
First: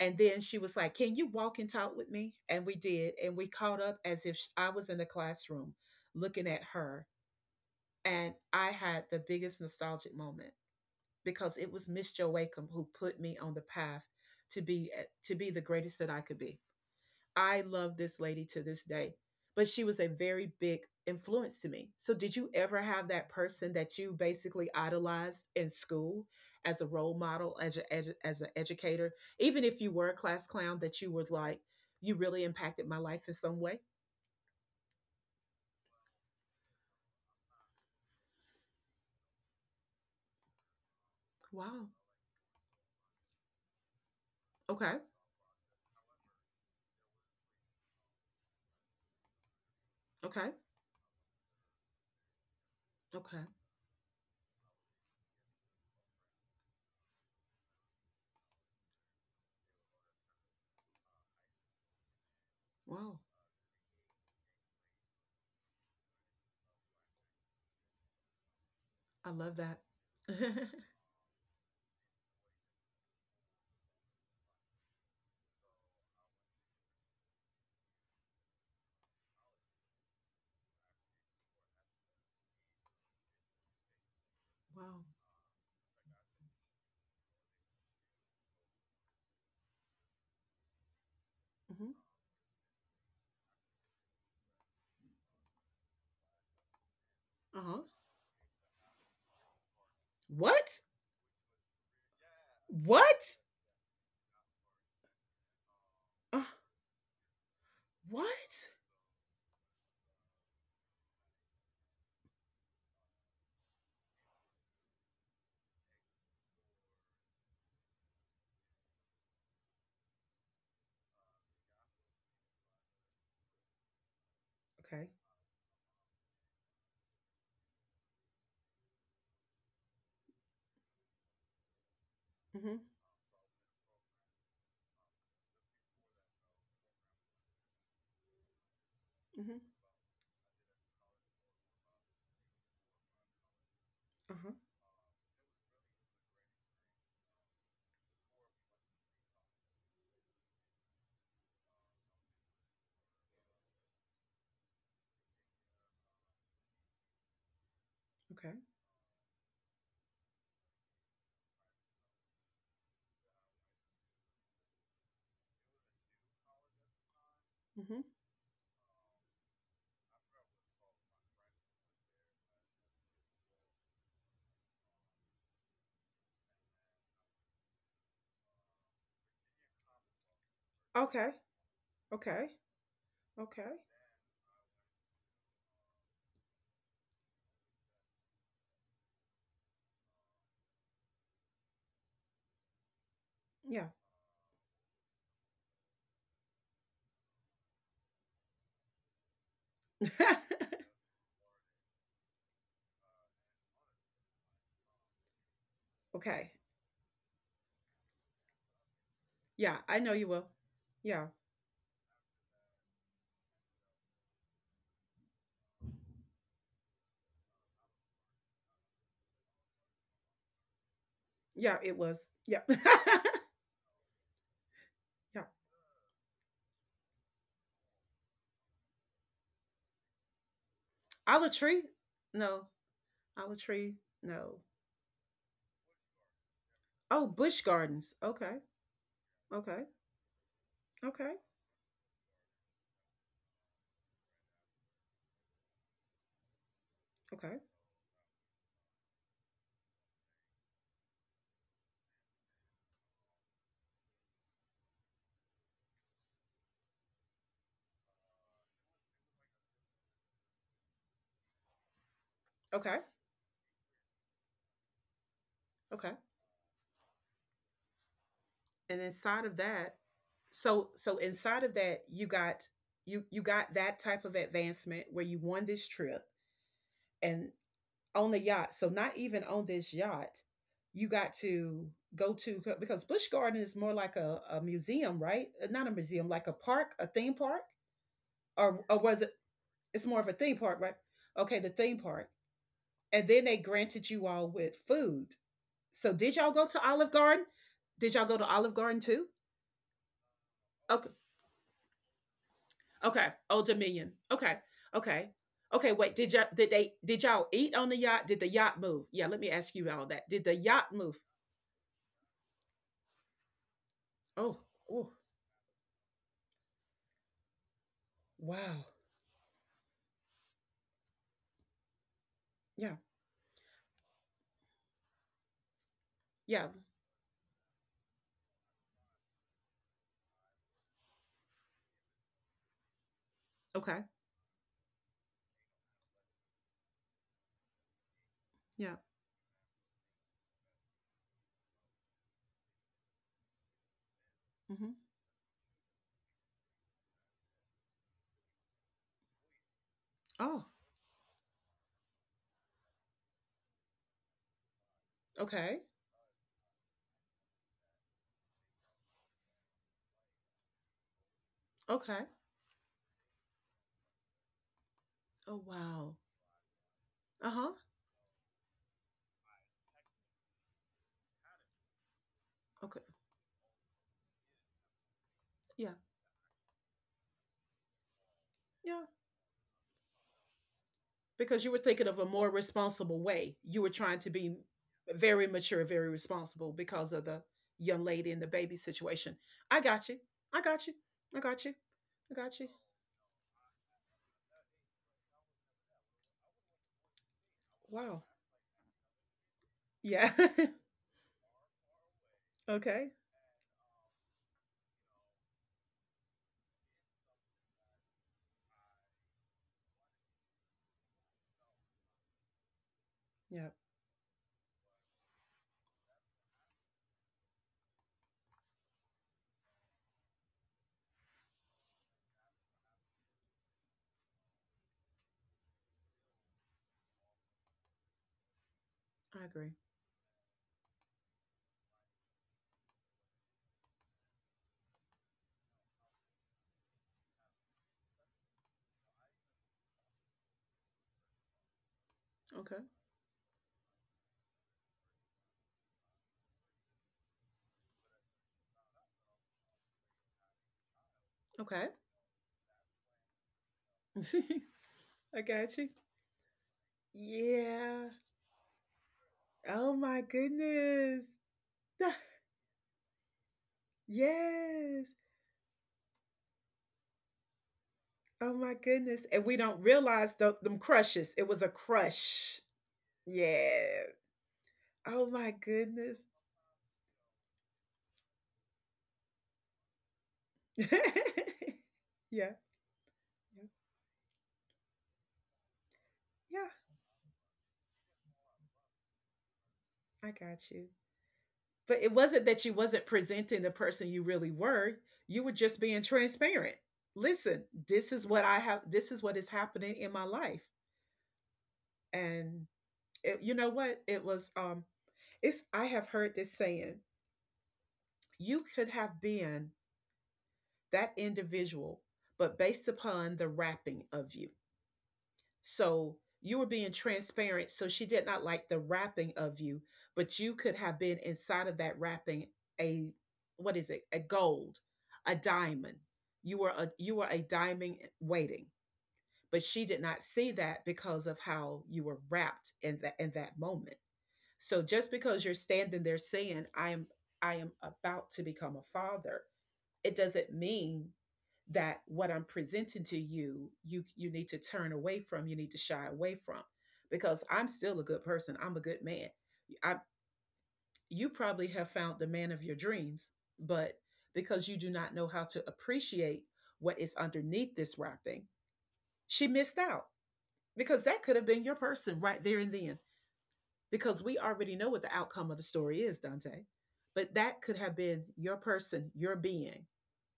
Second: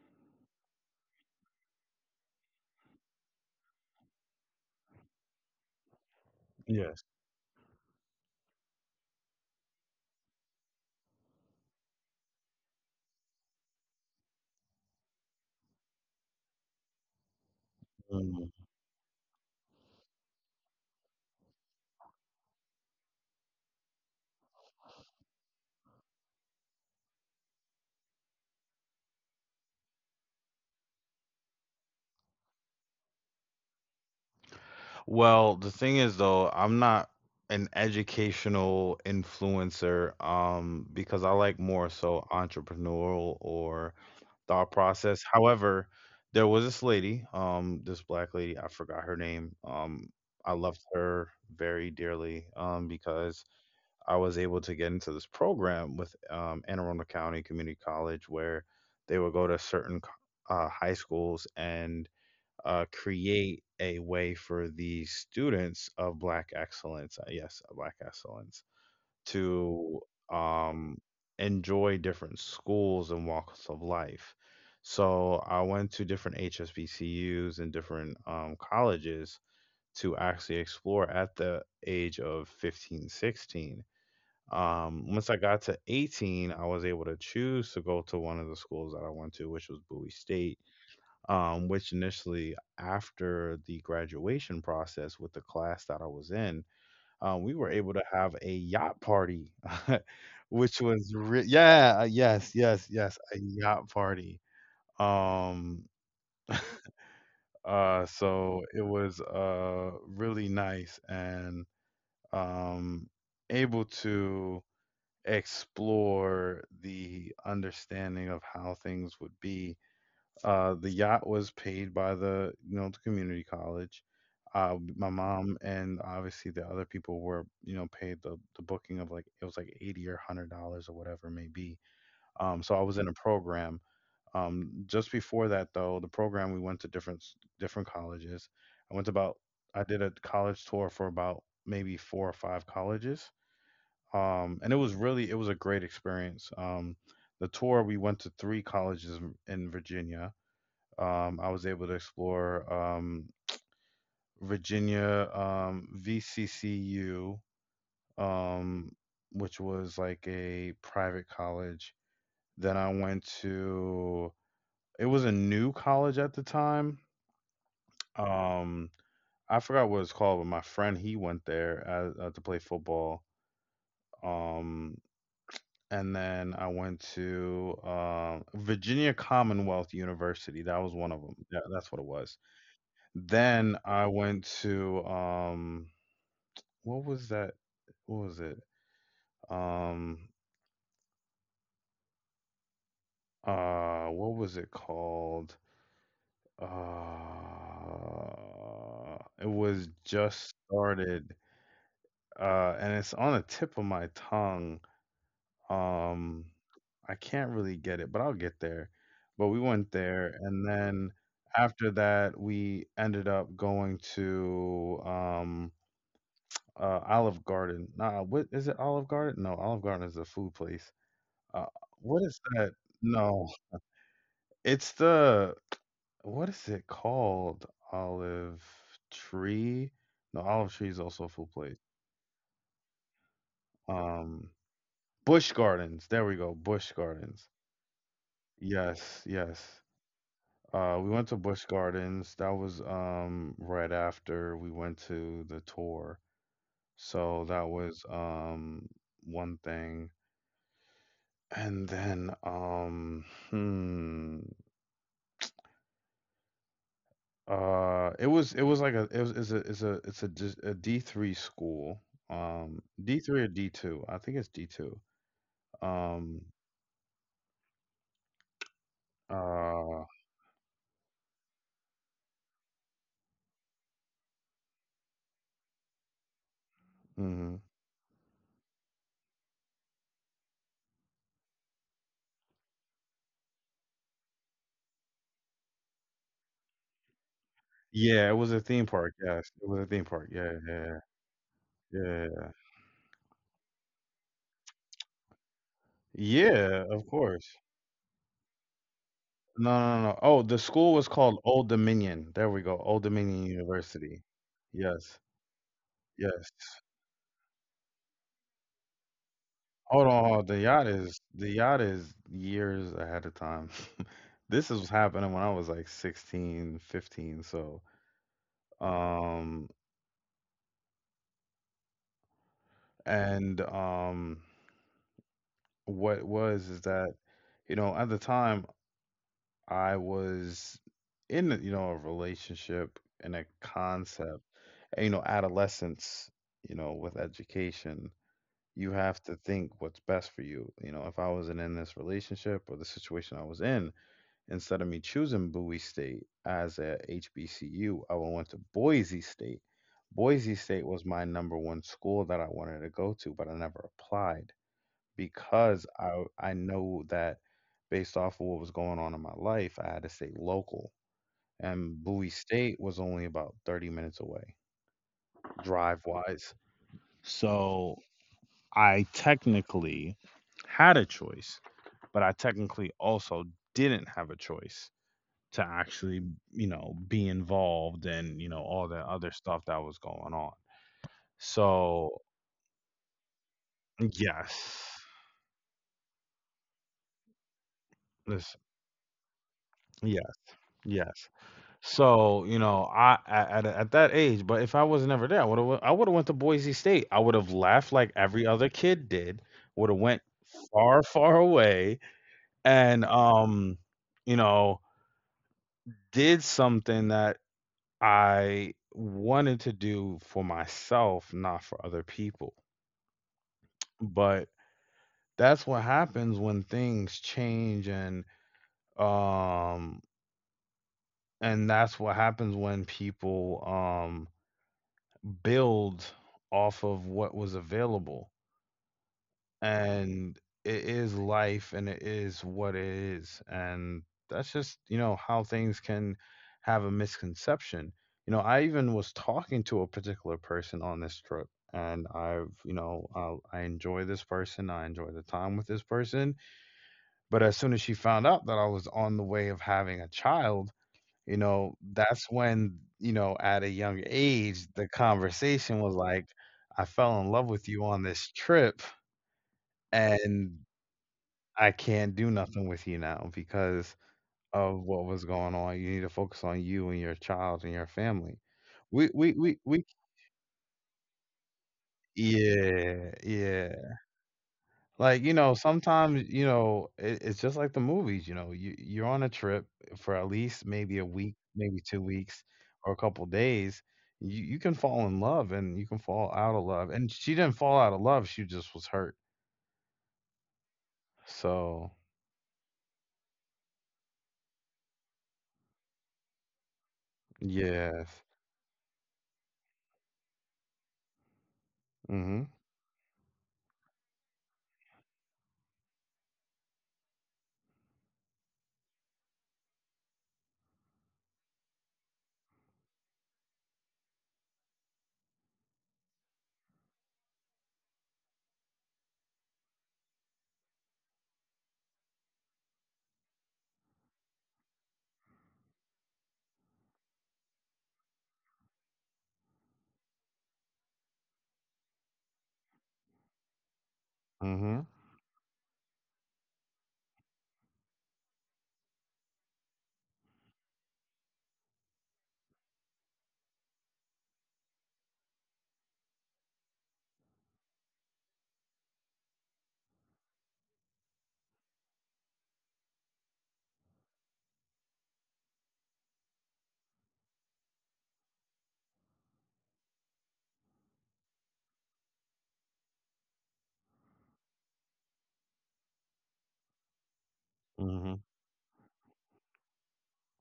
And then she was like, can you walk and talk with me? And we did. And we caught up as if I was in the classroom looking at
Yes.
her, and I had the biggest nostalgic moment because it was Miss Jo Wacom who put me on the path to be to be the greatest that I could be. I love this lady to this day, but she was a very big influence to me. So did you ever have that person that you basically idolized in school as a role model, as an educator, even if you were a class clown, that you were like, you really impacted my life in some way?
Well, the thing is though, I'm not an educational influencer, because I like
Wow.
more so entrepreneurial or thought
Okay.
process. However, there was this lady, this black lady, I forgot her name.
Okay.
I loved her very dearly,
Okay.
because I was able to get into this program with, Anne Arundel County Community College, where they would go to certain high schools and,
Wow.
create a way for the students of Black excellence, yes, Black excellence,
I love that.
to,
*laughs*
um, enjoy different schools and walks of life. So I went to different HSBCUs and different, colleges to actually explore at the age of 15, 16.
Wow.
Once I got to 18, I was able to choose to go to one of the schools that I went to, which was Bowie State,
Mm-hmm.
which initially after the graduation process with the class that I was in, we
Uh
were
huh.
able to have a yacht party, *laughs* which
What?
was yeah, yes, yes, yes, a
What?
yacht party. Um,
Uh,
so
what?
it was really nice and um able to explore the understanding of how things would be. The yacht was paid by the community college. My
Okay.
mom and obviously the other people were, paid the booking of, like it was like 80 or $100 or whatever it may be. So
Mm-hmm.
I was in a program. Just before that though, the program, we went to different colleges. I went to about,
Mm-hmm.
I did a college tour for about maybe four or five colleges.
Uh huh.
And it was really, it was a great experience. The tour, we went to three colleges in Virginia. I was able to explore, Virginia, VCCU,
Okay.
um, which was like a private college. Then I went to, it was a new college at the time.
Mm-hmm.
Um, I forgot what it's called, but my friend, he went there to play football. Um, and then I went to Virginia Commonwealth University. That was one of them.
Okay.
Yeah, that's what it was.
Okay. Okay.
Then I went to what was that? What was it? Um
Yeah.
what was it called? It was
*laughs*
just started and it's on the tip of my tongue. Um
Okay.
I can't really get it, but I'll get there. But we
Yeah.
went
I know
there
you will.
and then
Yeah.
after that we ended up going to Olive Garden. Nah, what is it, Olive Garden? No, Olive Garden is a food place. Uh,
Yeah. It
what
was.
is
Yeah.
that? No,
*laughs*
it's
Yeah.
the, what is it called? Olive Tree? No, Olive Tree is also a food
Olive
place.
tree? No. Olive tree?
Um,
No.
Bush Gardens. There we go. Bush
Oh,
Gardens.
bush gardens. Okay.
Yes, yes.
Okay.
We went to
Okay.
Bush Gardens. That was right after we went to the tour. So
Okay.
that was one thing. And then, it was like a it was it's a it's a it's a dis- a D3 school,
Okay.
D3 or D2, I think it's D2.
Okay.
Um,
And inside of that,
uh,
so inside of that you got you you got that type of advancement where you won this trip, and
mhm.
on the yacht, so not even on this yacht you got to go to, because Busch garden is more like a museum, right? Not a museum, like a park, a theme park.
Yeah, it was a theme
Or
park.
was it,
Yes, it was a theme
it's more
park.
of a theme park,
Yeah,
right? Okay, the
yeah,
theme park,
yeah.
and then they granted you all with food. So did y'all go
Yeah,
to
of
Olive Garden?
course.
Did y'all go to Olive Garden too?
No, no, no, no. Oh, the school was
Okay.
called Old Dominion. There we go, Old
Okay.
Dominion
Old Dominion.
University.
Okay.
Yes,
Okay. Okay. Wait. Did
yes.
y'all did they did y'all eat on the yacht? Did the yacht move? Yeah. Let me ask you
Hold
all
on,
that.
hold on.
Did
the
the
yacht
yacht
is
move?
the yacht is years ahead of time. *laughs*
Oh.
This is
Oh.
happening when I was like 16, 15. So
Wow.
um
Yeah.
and what was
Yeah.
is that, you know, at the time I was in, you know, a relationship and a
Okay.
concept, and, you know, adolescence, you know, with education, you
Yeah.
have to think what's best for you. You know, if I wasn't in this relationship or the situation I was in, instead of me
Hmm.
choosing Bowie State as a HBCU, I would went to Boise State. Boise
Oh.
State was my number one school that I wanted to go to, but I never applied
Okay.
because I know that based off of what was going on in my life, I had to stay local. And Bowie
Okay.
State was only about 30 minutes away,
Oh
drive
wow.
wise.
Uh huh.
So I technically had a choice, but I technically
Okay.
also didn't have a choice to
Yeah.
actually, you know, be involved and, you know, all the
Yeah.
other stuff that was going on.
Because you were thinking
So,
of a more responsible way. You were trying to be
yes.
very mature, very responsible because of the young lady and the
Listen,
baby situation. I got you.
yes,
I got you.
yes.
I got you. I
So, you
got you.
know, I at that age, but if I was never there, I would have, I would have went to Boise State. I would have left like
Wow.
every other kid did. Would have went
Yeah. *laughs*
far, far away and
Okay.
you know, did something that I wanted to do for myself, not for other people.
Yeah.
But that's what happens when things change, um and that's what happens when people build off of what was available,
I agree.
and it is life and it is what it is, and that's just, you know, how things can have a misconception. You know, I even was talking to a particular person on this trip, and I've you
Okay.
know, I enjoy this person, I enjoy the time with this person. But as soon as she found out that I was on the way of having a child, you know,
Okay.
that's when, you know, at a young age, the
*laughs* I
conversation
got you.
was like, I fell in love with you on
Yeah.
this trip
Oh my
and
goodness.
I
*laughs*
can't do nothing with you now because of what
Yes.
was going on. You need to focus on you and your child and your family.
Oh my
We
goodness.
we
And
we
we don't
we
realize them crushes. It was a crush.
yeah,
Yeah.
yeah. Like,
Oh
you know,
my
sometimes,
goodness.
you know, it's just like the movies. You know, you're on a trip for at least
*laughs*
maybe
Yeah.
a week, maybe 2 weeks
Yeah.
or a couple days. You can fall in love and you can fall out of
Yeah.
love. And she didn't fall out of love. She just was hurt.
I got you.
So,
But it wasn't that you wasn't presenting the person you really were. You were just being transparent. Listen, this
yes.
is what I have. This is what is happening in my life.
Mm-hmm.
And it, you know what? It was. It's. I have heard this saying. You could have been that individual, but based upon the wrapping of you. So you were being transparent. So she did not like the wrapping of you, but you could have been inside of that wrapping, a, what is it? A gold, a diamond. You were a diamond waiting, but she did not see that because of how you were wrapped in that moment.
Mm-hmm.
So just because you're standing there saying, I am about to become a father, it doesn't mean that what I'm presenting to you, you need to turn away from, you need to shy away from, because I'm still a good person. I'm a good man. I You probably have found the man of your dreams, but because you do not know how to appreciate what is underneath this wrapping, she missed out, because that could have been your person right there and then. Because we already know what the outcome of the story is, Dante. But that could have
Mm-hmm.
been your person, your being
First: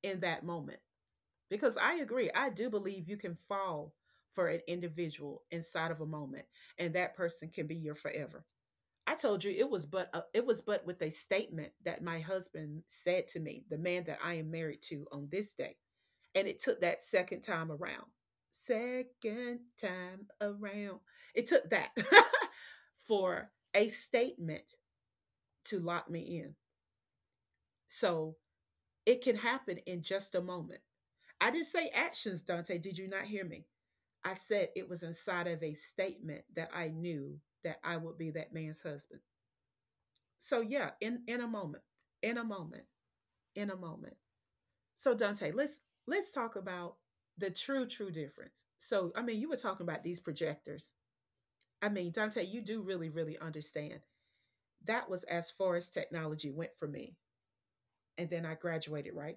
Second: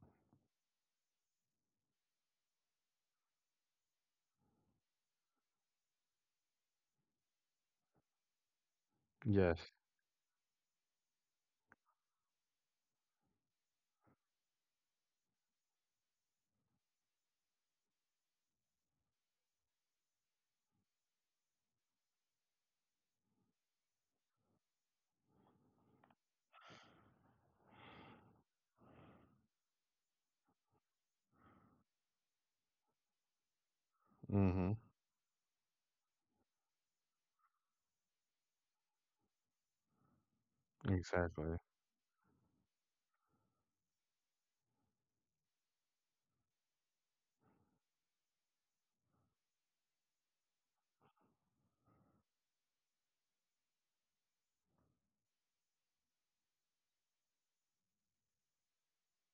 in that moment. Because I agree, I do believe you can fall for an individual inside of a moment, and that person can be your forever. I told you
Yes.
it was but with a statement that my husband said to me, the man that I am married to on this day, and it took that second time around. Second time around, it took that *laughs* for a statement to lock me in. So it can happen in just a moment. I didn't say actions, Dante. Did you not hear me? I said
Mm-hmm.
it was inside of a statement that I knew that I would be that man's husband. So yeah, in a
Exactly.
moment, in a moment, in a moment. So Dante, let's talk about the true true difference. So I mean, you were talking about these projectors. I mean, Dante, you do really really understand. That was as far as technology went for me, and then I graduated, right?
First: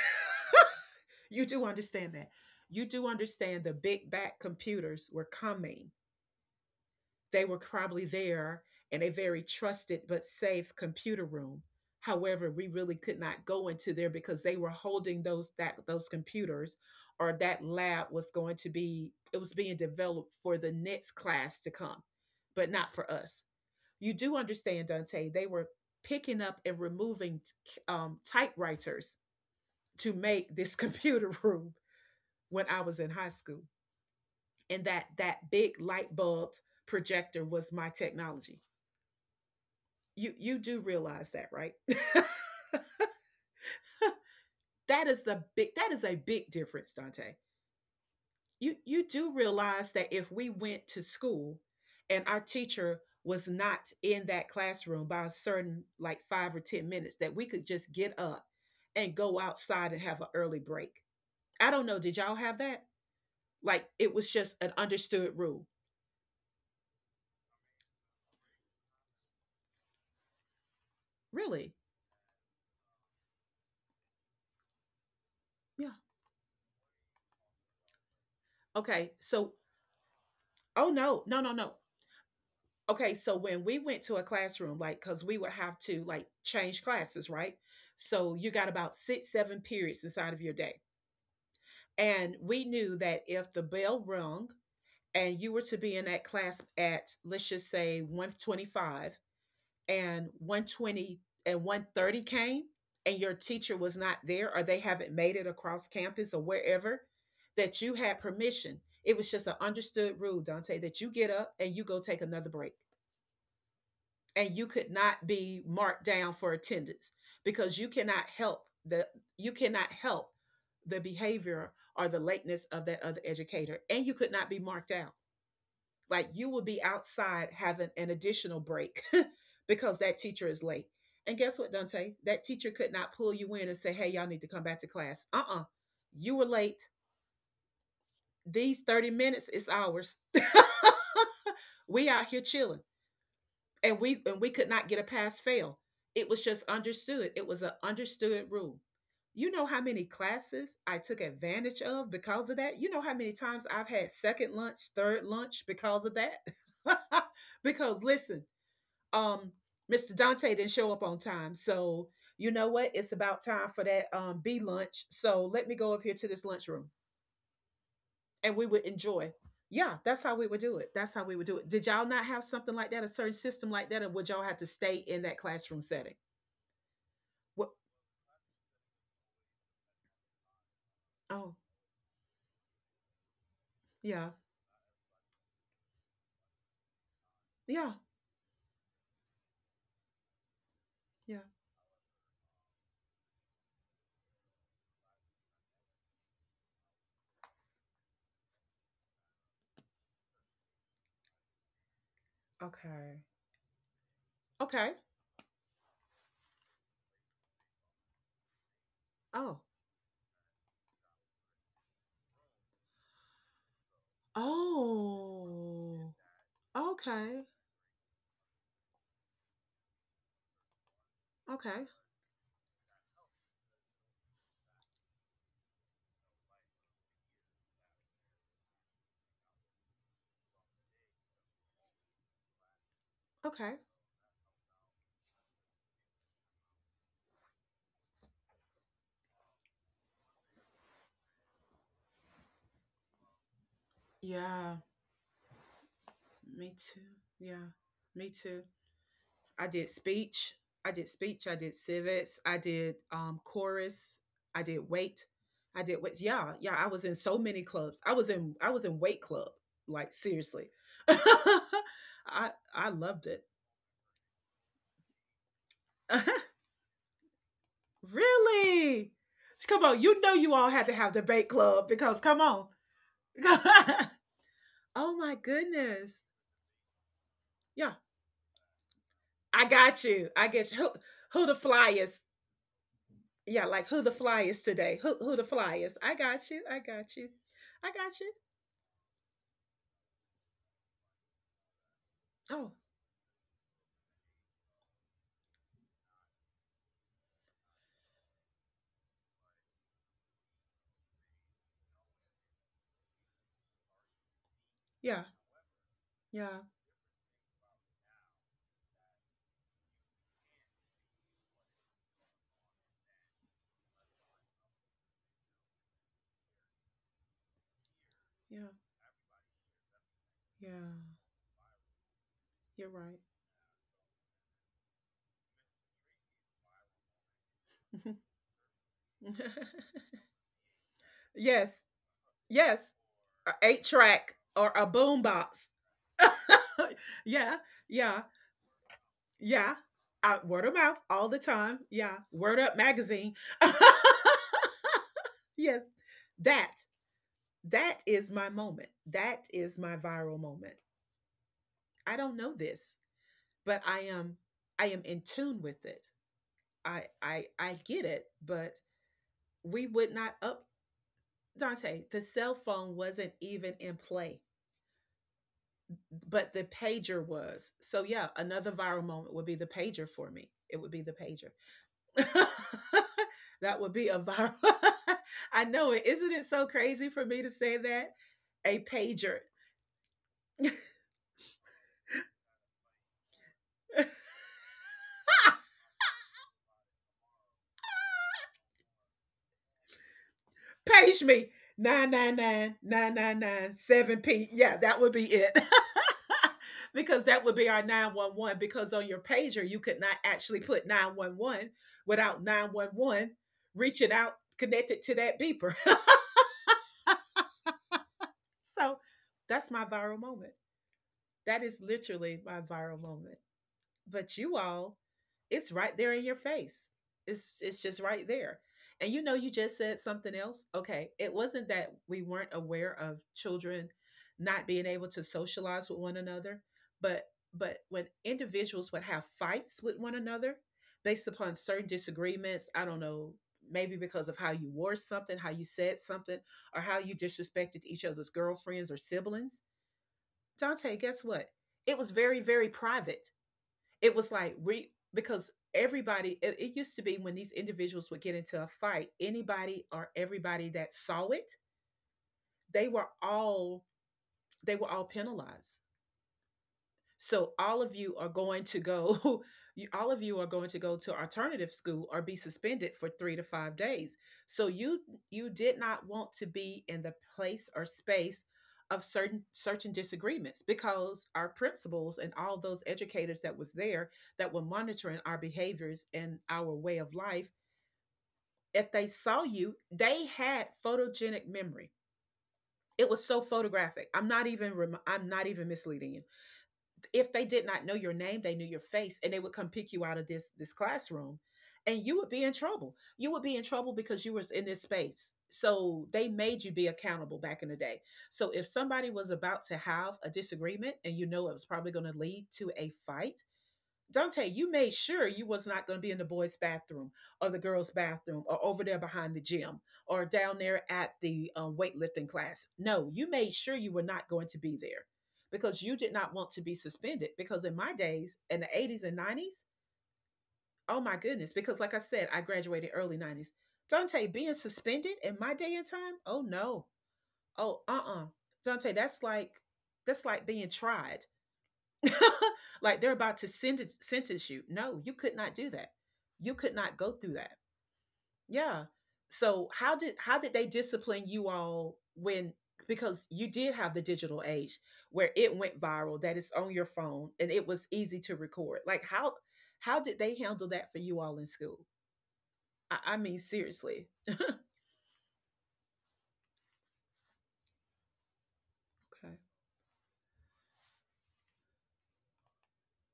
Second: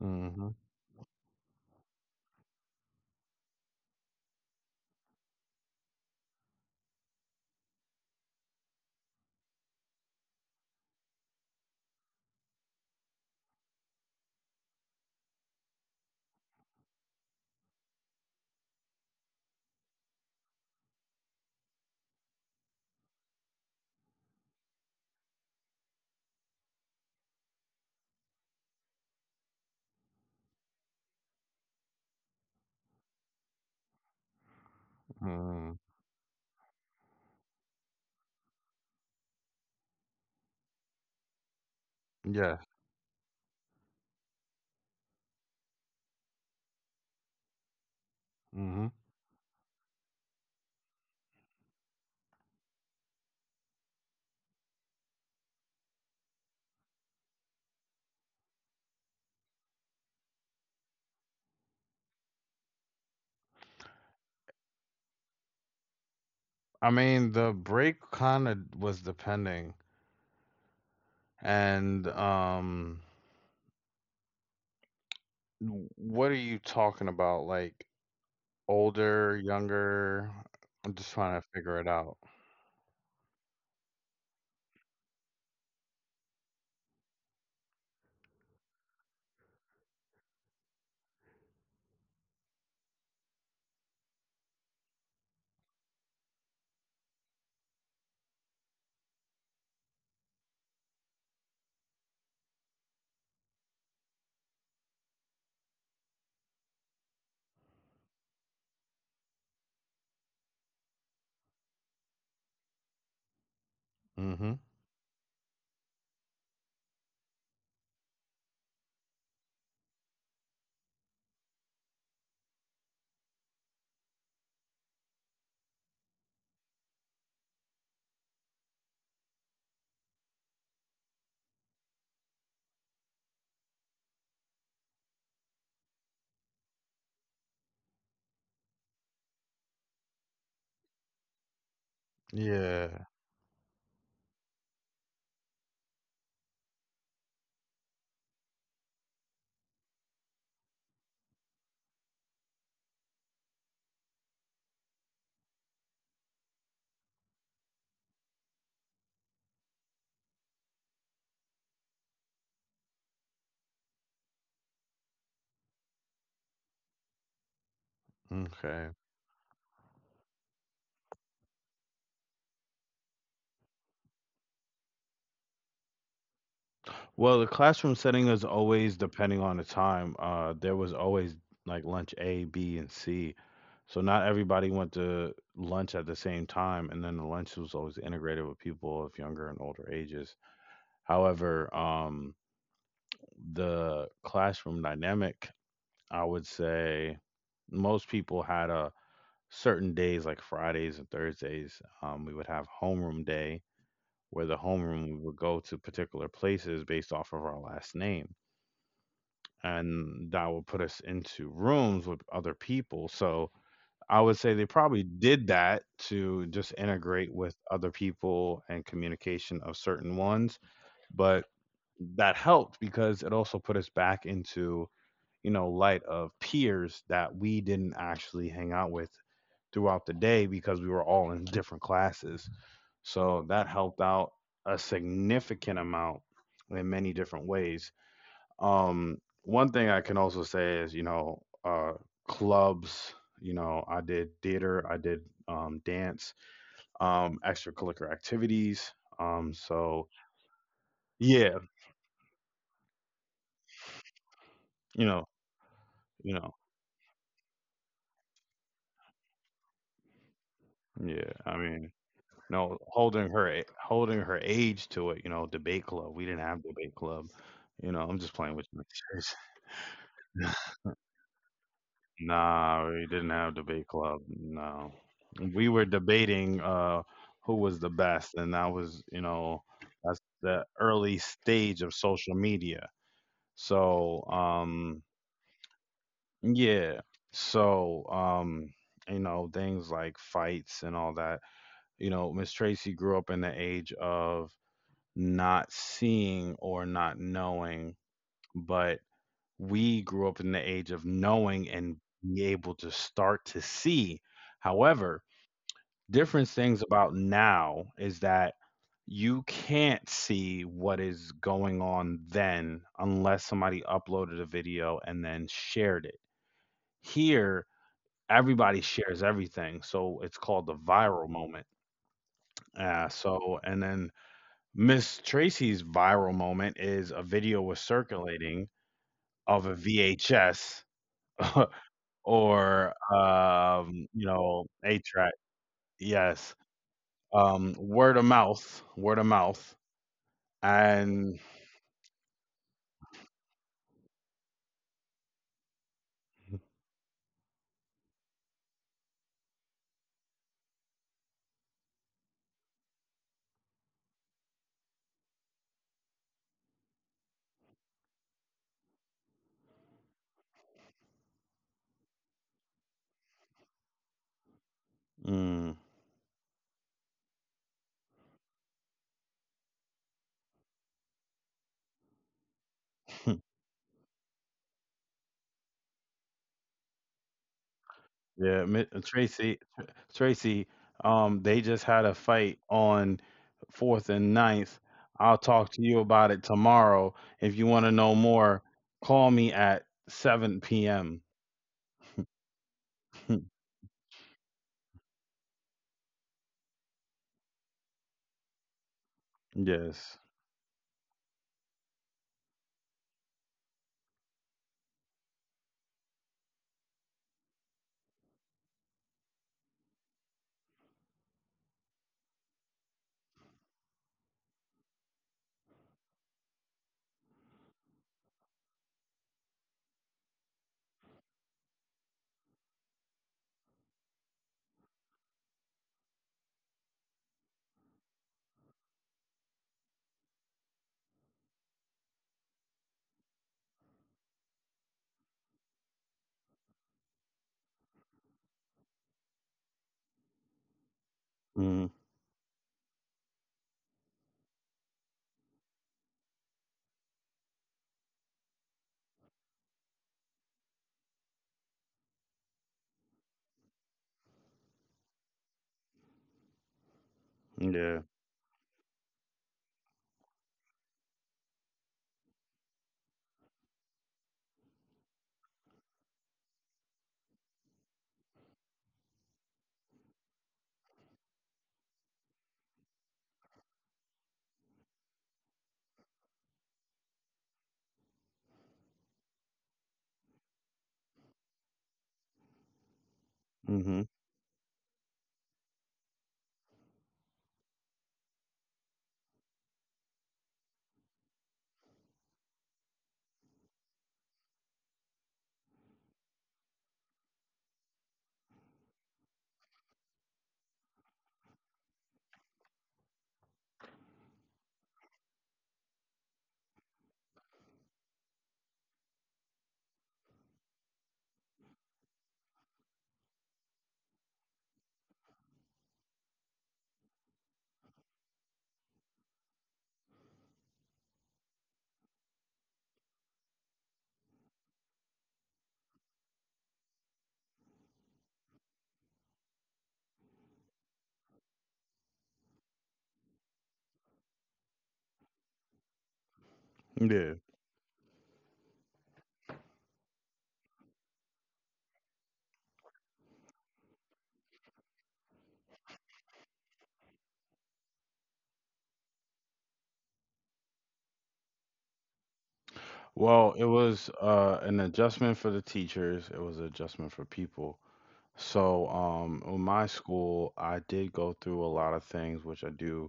Mm-hmm.
You do understand that. You do understand the big back computers were coming. They were probably there in a very trusted but safe computer room. However, we really could not go into there because they were holding those computers, or that lab was going to be it was being developed for the next class to come, but not for us. You do understand, Dante, they were picking up and removing typewriters to make this *laughs* computer room when I was in high school. And that
Mm-hmm.
big light bulb projector was my technology. You do realize that, right? *laughs*
Yes.
That is a big difference, Dante. You
Mm-hmm.
you do realize that if we went to school and our teacher was not in that classroom by a certain, like, 5 or 10 minutes, that we could just get up and go outside and have an early break. I don't know, did y'all have that? Like, it was just an understood rule.
I mean, the break kind of was depending.
Really?
And, w
Yeah.
what are you talking about? Like,
Okay.
older,
So,
younger?
oh
I'm just
no, no,
trying to
no, no.
figure it out.
Okay, so when we went to a classroom, like, because we would have to, like, change classes, right? So you got about six, seven periods inside of your day. And we knew that if the bell rung and you were to be in that class at, let's just say, 1:25 and 1:20 and 1:30 came and your teacher was not there, or they haven't made it across campus or wherever, that you had permission. It was just an understood rule, Dante, that you get up and you go take another break, and
Mhm.
you could not be marked down for attendance because you cannot help the you cannot help behavior or the lateness of that other educator, and you could not be marked out. Like, you would be outside having an additional break *laughs* because that teacher is late. And guess what, Dante, that teacher could not pull you in and say, "Hey, y'all need to come back to class." Uh-uh, you were late. These 30 minutes is ours. *laughs* We out here chilling.
Yeah,
And we and we could not get a pass fail. It was just understood, it was an understood rule. You know how many classes I took advantage of because of that? You know how many times I've had second lunch, third lunch because of that? *laughs* Because, listen, um Mr. Dante didn't show up on time, so you know what, it's about time for that B lunch, so let me go over here to this lunchroom and we would
okay.
enjoy. Yeah, that's how we would do it. That's how we would do it. Did y'all not have something like that, a certain system like that, and would y'all have to stay in that classroom setting?
Well, the
What?
classroom setting is always depending on the time. There was always,
Oh,
like, lunch A, B, and C, so not
yeah,
everybody went to lunch at the same time, and then the lunch was
yeah,
always integrated with people of younger and older ages.
yeah.
However, the classroom dynamic, I would say most people had a certain days like Fridays and Thursdays, we would have
Okay,
homeroom day where the
okay.
homeroom would go to particular places based off of our last name.
Oh,
And that would put us into rooms with other people. So I would say they probably did that
oh,
to just integrate
okay,
with other people and communication of certain ones. But
okay,
that helped because it also put us back into, you know, light of peers that we didn't actually hang out with throughout the day because we were all in *laughs* different classes. So that
okay.
helped out a significant amount in many different ways. One thing I can also say is, you know, clubs, you know, I did
Yeah,
theater, I did dance,
me too. Yeah,
extracurricular
me too.
activities. Um,
I did
so
speech. I did speech. I
yeah,
did civics. I did chorus. I did
you know,
weight. I did weights.
you know,
Yeah, yeah. I was in so many clubs. I was in weight club. Like, seriously, *laughs*
yeah, I mean,
I
no,
I loved it.
holding her age to it, you know, debate club. We didn't
*laughs*
have debate club. You know, I'm just playing with you.
Really? Come on, you know
*laughs*
you all had to have debate club, because come on.
Nah, we didn't
*laughs*
have debate club. No,
Oh my
we were
goodness.
debating who was the
Yeah,
best, and that was, you know,
I got
that's
you. I
the
get you.
early
Who the
stage of
flyers?
social media.
Yeah, like, who the
So
fly is today.
um
Who the fly is. I got you. I
yeah,
got you. I
so
got you.
um you know, things like fights and all that. You know, Miss
Oh,
Tracy grew up in the age of not seeing or not knowing, but we grew up in the age of knowing and be able to start to see. However,
yeah,
different
yeah,
things about now is that you can't see what is going on then unless somebody uploaded a video and then shared it. Here,
yeah,
everybody shares everything, so it's called the
yeah.
viral moment.
You're right.
So, and then Miss Tracy's viral moment is a video was circulating of a VHS
*laughs*
*laughs*
Yes,
or,
yes. Eight
you
track
know,
or a
8
boom
track.
box.
Yes.
*laughs* Yeah,
Word of
yeah,
mouth, word of mouth.
yeah. I, word of mouth all
And
the time. Yeah. Word Up magazine. *laughs* Yes. That that is my moment. That is my viral moment. I don't know this, but I am in tune with it. I get it, but we would not up. Dante, the cell phone wasn't even in play,
mm.
but the pager was. So yeah, another viral moment would be the pager for me. It would be the pager. *laughs*
*laughs*
That would be a viral. *laughs* I know it. Isn't it so crazy for me to say that?
Yeah,
A pager.
Tracy, Tracy, they just had a fight on fourth and ninth. I'll
*laughs*
talk to you about it tomorrow. If you want to know more, call me at 7 p.m.
Page me nine nine nine nine nine
*laughs*
nine seven p. Yeah, that would be it. *laughs* Because that would be our 911, because on your pager you could
Yes.
not actually put 911 without 911 reaching out connected to that beeper. *laughs* So, that's my viral moment. That is literally my viral moment. But, you all, it's right there in your face. It's just right there. And you know, you just said something else. Okay, it wasn't that we weren't aware of children not being able to socialize with one another, but but when individuals would have fights with one another based upon certain disagreements, I don't know, maybe because of how you wore something, how you said something, or how you disrespected each other's girlfriends or siblings. Dante, guess what,
Mm,
it was very, very private. It was like, we, because everybody, it used to be, when these individuals would get into a fight, anybody or everybody that saw it, they were all they were all penalized. So all of
yeah.
you are going to go, *laughs* you, all of you are going to go to alternative school or be suspended for 3 to 5 days. So you did not want to be in the place or space of certain disagreements, because our principals and all those educators that was there, that were monitoring our behaviors and our way of life, if they saw you, they had photogenic memory. It was so
Mm-hmm.
photographic. I'm not even misleading you. If they did not know your name, they knew your face, and they would come pick you out of this classroom and you would be in trouble. You would be in trouble because you was in this space. So they made you be accountable back in the day. So if somebody was about to have a disagreement and you know it was probably going to lead to a fight, Dante, you made sure you was not going to be in the boys' bathroom or the girls' bathroom or over there behind the gym or down there at the weightlifting class. No, you made sure you were not going to be there, because you did not want to be suspended. Because in my days, in the 80s and 90s, oh my goodness, because like I said, I graduated early 90s. Dante, being suspended in my day and time, oh no. Oh, uh. Dante, that's like, that's like being tried, *laughs* like they're about to sentence you. No, you could not do that. You could not go through
Yeah.
that. Yeah. So how did they discipline you all, when, because you did have the digital age where it went viral that it's on your phone and it was easy to record. Like, how did they handle that for you all in school? I mean,
Well, it
seriously.
was an adjustment for the teachers. It was an adjustment for people. So,
Okay.
in my school, I did go through a lot of things, which I do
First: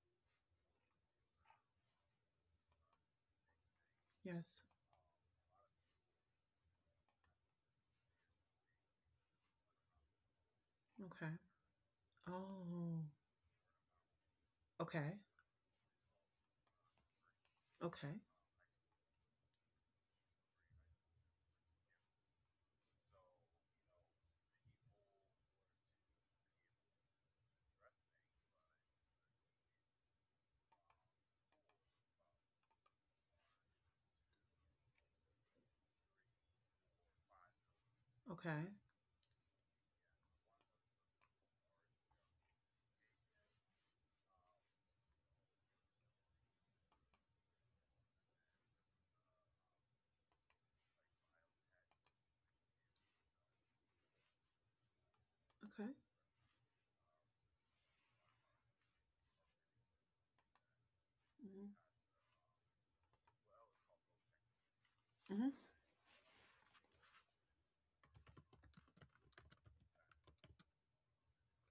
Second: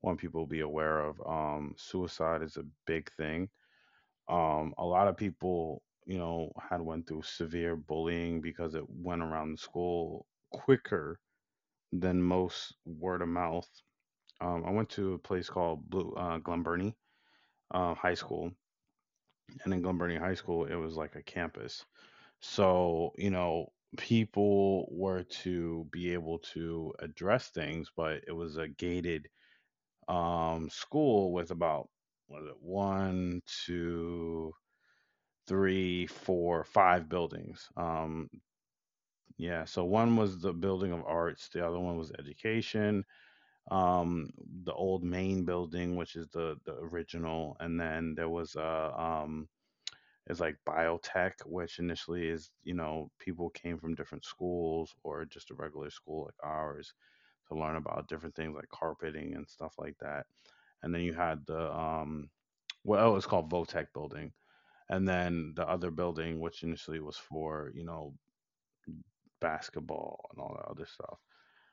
want people to be aware of. Suicide is a big thing.
Yes.
A lot of people, you know, had went through severe bullying because it went around the school quicker
Okay.
than most
Oh.
word of mouth. I went to
Okay.
a place called Blue Glen Burnie High
Okay.
School, and in Glen Burnie High School, it was like a campus. So, you know, people were to be able to address things, but it was a gated school with about, what is it, one, two, three, four, five buildings.
Okay.
Yeah, so one was the building of arts, the other one was education, um, the old main building, which is the original, and then there was a is like biotech, which initially is, you know, people came from different schools or just a regular
Okay.
school like ours to learn about different things like carpeting and stuff like that. And then you had the well it was called Votech building. And
Hmm.
then the other building which initially was for, you know, basketball and all that other stuff.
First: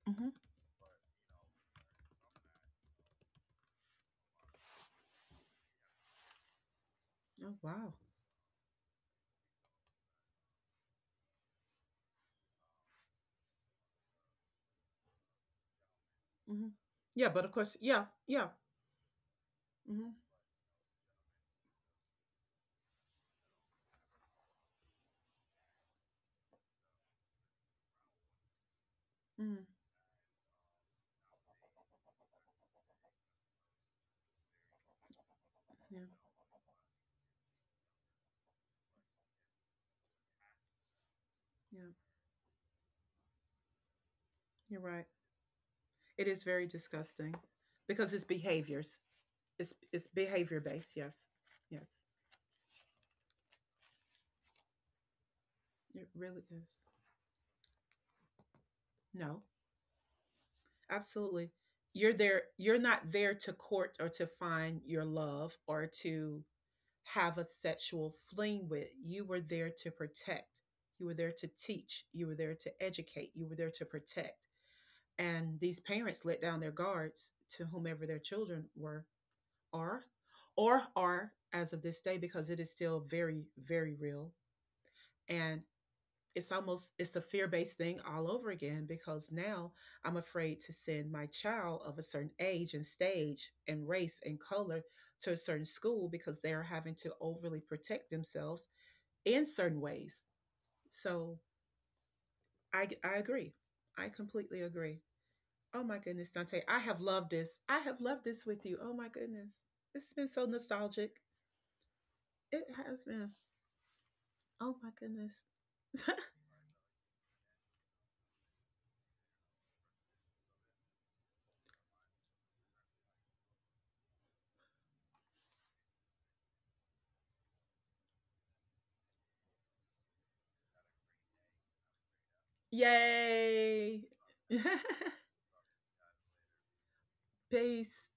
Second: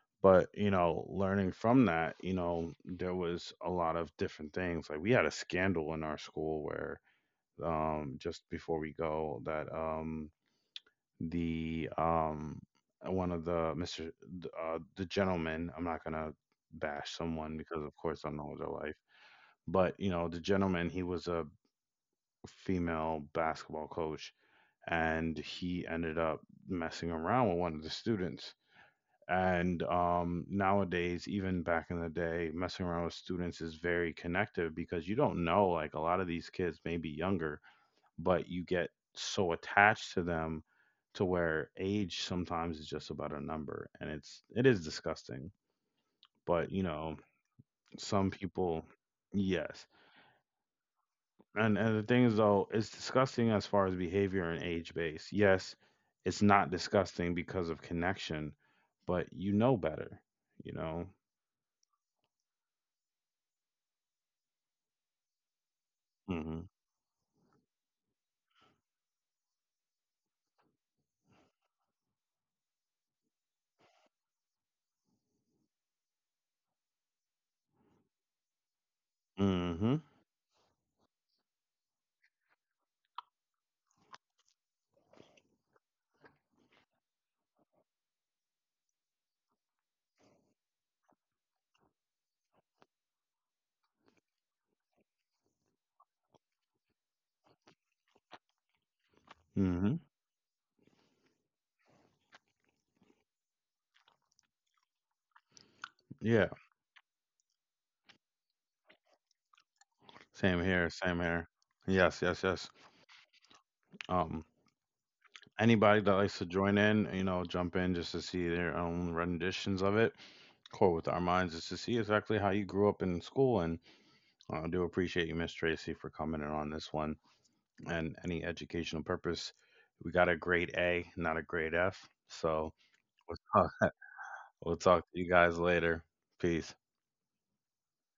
Hmm.
But, you know, learning from that, you know, there was a lot of different things. Like we had a scandal in our school where
Oh, wow.
just before we go that, the one of the Mr., the gentleman, I'm not gonna
Hmm.
bash
Yeah, but of
someone
course,
because of
yeah,
course I
yeah.
know their life, but
Hmm.
you know, the gentleman, he was a female basketball coach and he ended up messing around with one of the students.
Hmm.
And nowadays, even back in the day, messing around with students is very connective because you don't know, like a
Yeah,
lot of these kids may be younger but you get so attached to them to where
yeah.
age sometimes is just about a number, and it
You're
is
right.
disgusting.
It is very
But you know,
disgusting because it's
some people,
behaviors. It's
yes.
it's behavior based. Yes,
And
yes,
the thing is, though, it's disgusting as far as behavior and age base, yes,
it
it's
really
not
is.
disgusting because of connection, but
No,
you know better, you know.
absolutely. You're there. You're not there to court or to find your love or to
Mhm.
have a sexual fling with. You were there to protect. You were there to teach. You were there to educate. You were there to protect. And these parents let down their guards to whomever their children were,
Mhm.
are, or are as of this day, because it is still very, very real. And it's almost, it's a fear-based thing all over again, because now I'm afraid to send my child of a certain age and stage and race and color to a certain school because they are having to overly protect themselves in certain
Mhm.
ways. So I agree. I completely agree. Oh my goodness,
Yeah,
Dante. I have loved this. I have loved this with you. Oh my goodness. This has been so
same here,
nostalgic.
same here. Yes, yes, yes.
It has been.
um
Oh my goodness.
Anybody that likes to join in, you know, jump in just to see their own renditions of it. Core with our minds is to see exactly how you grew up in school. And I do appreciate you, Miss Tracy, for coming in on this one. And any educational purpose, we got a grade A, not a grade F. So we'll talk,
Yay. *laughs*
we'll talk to you guys later. Peace.
Peace.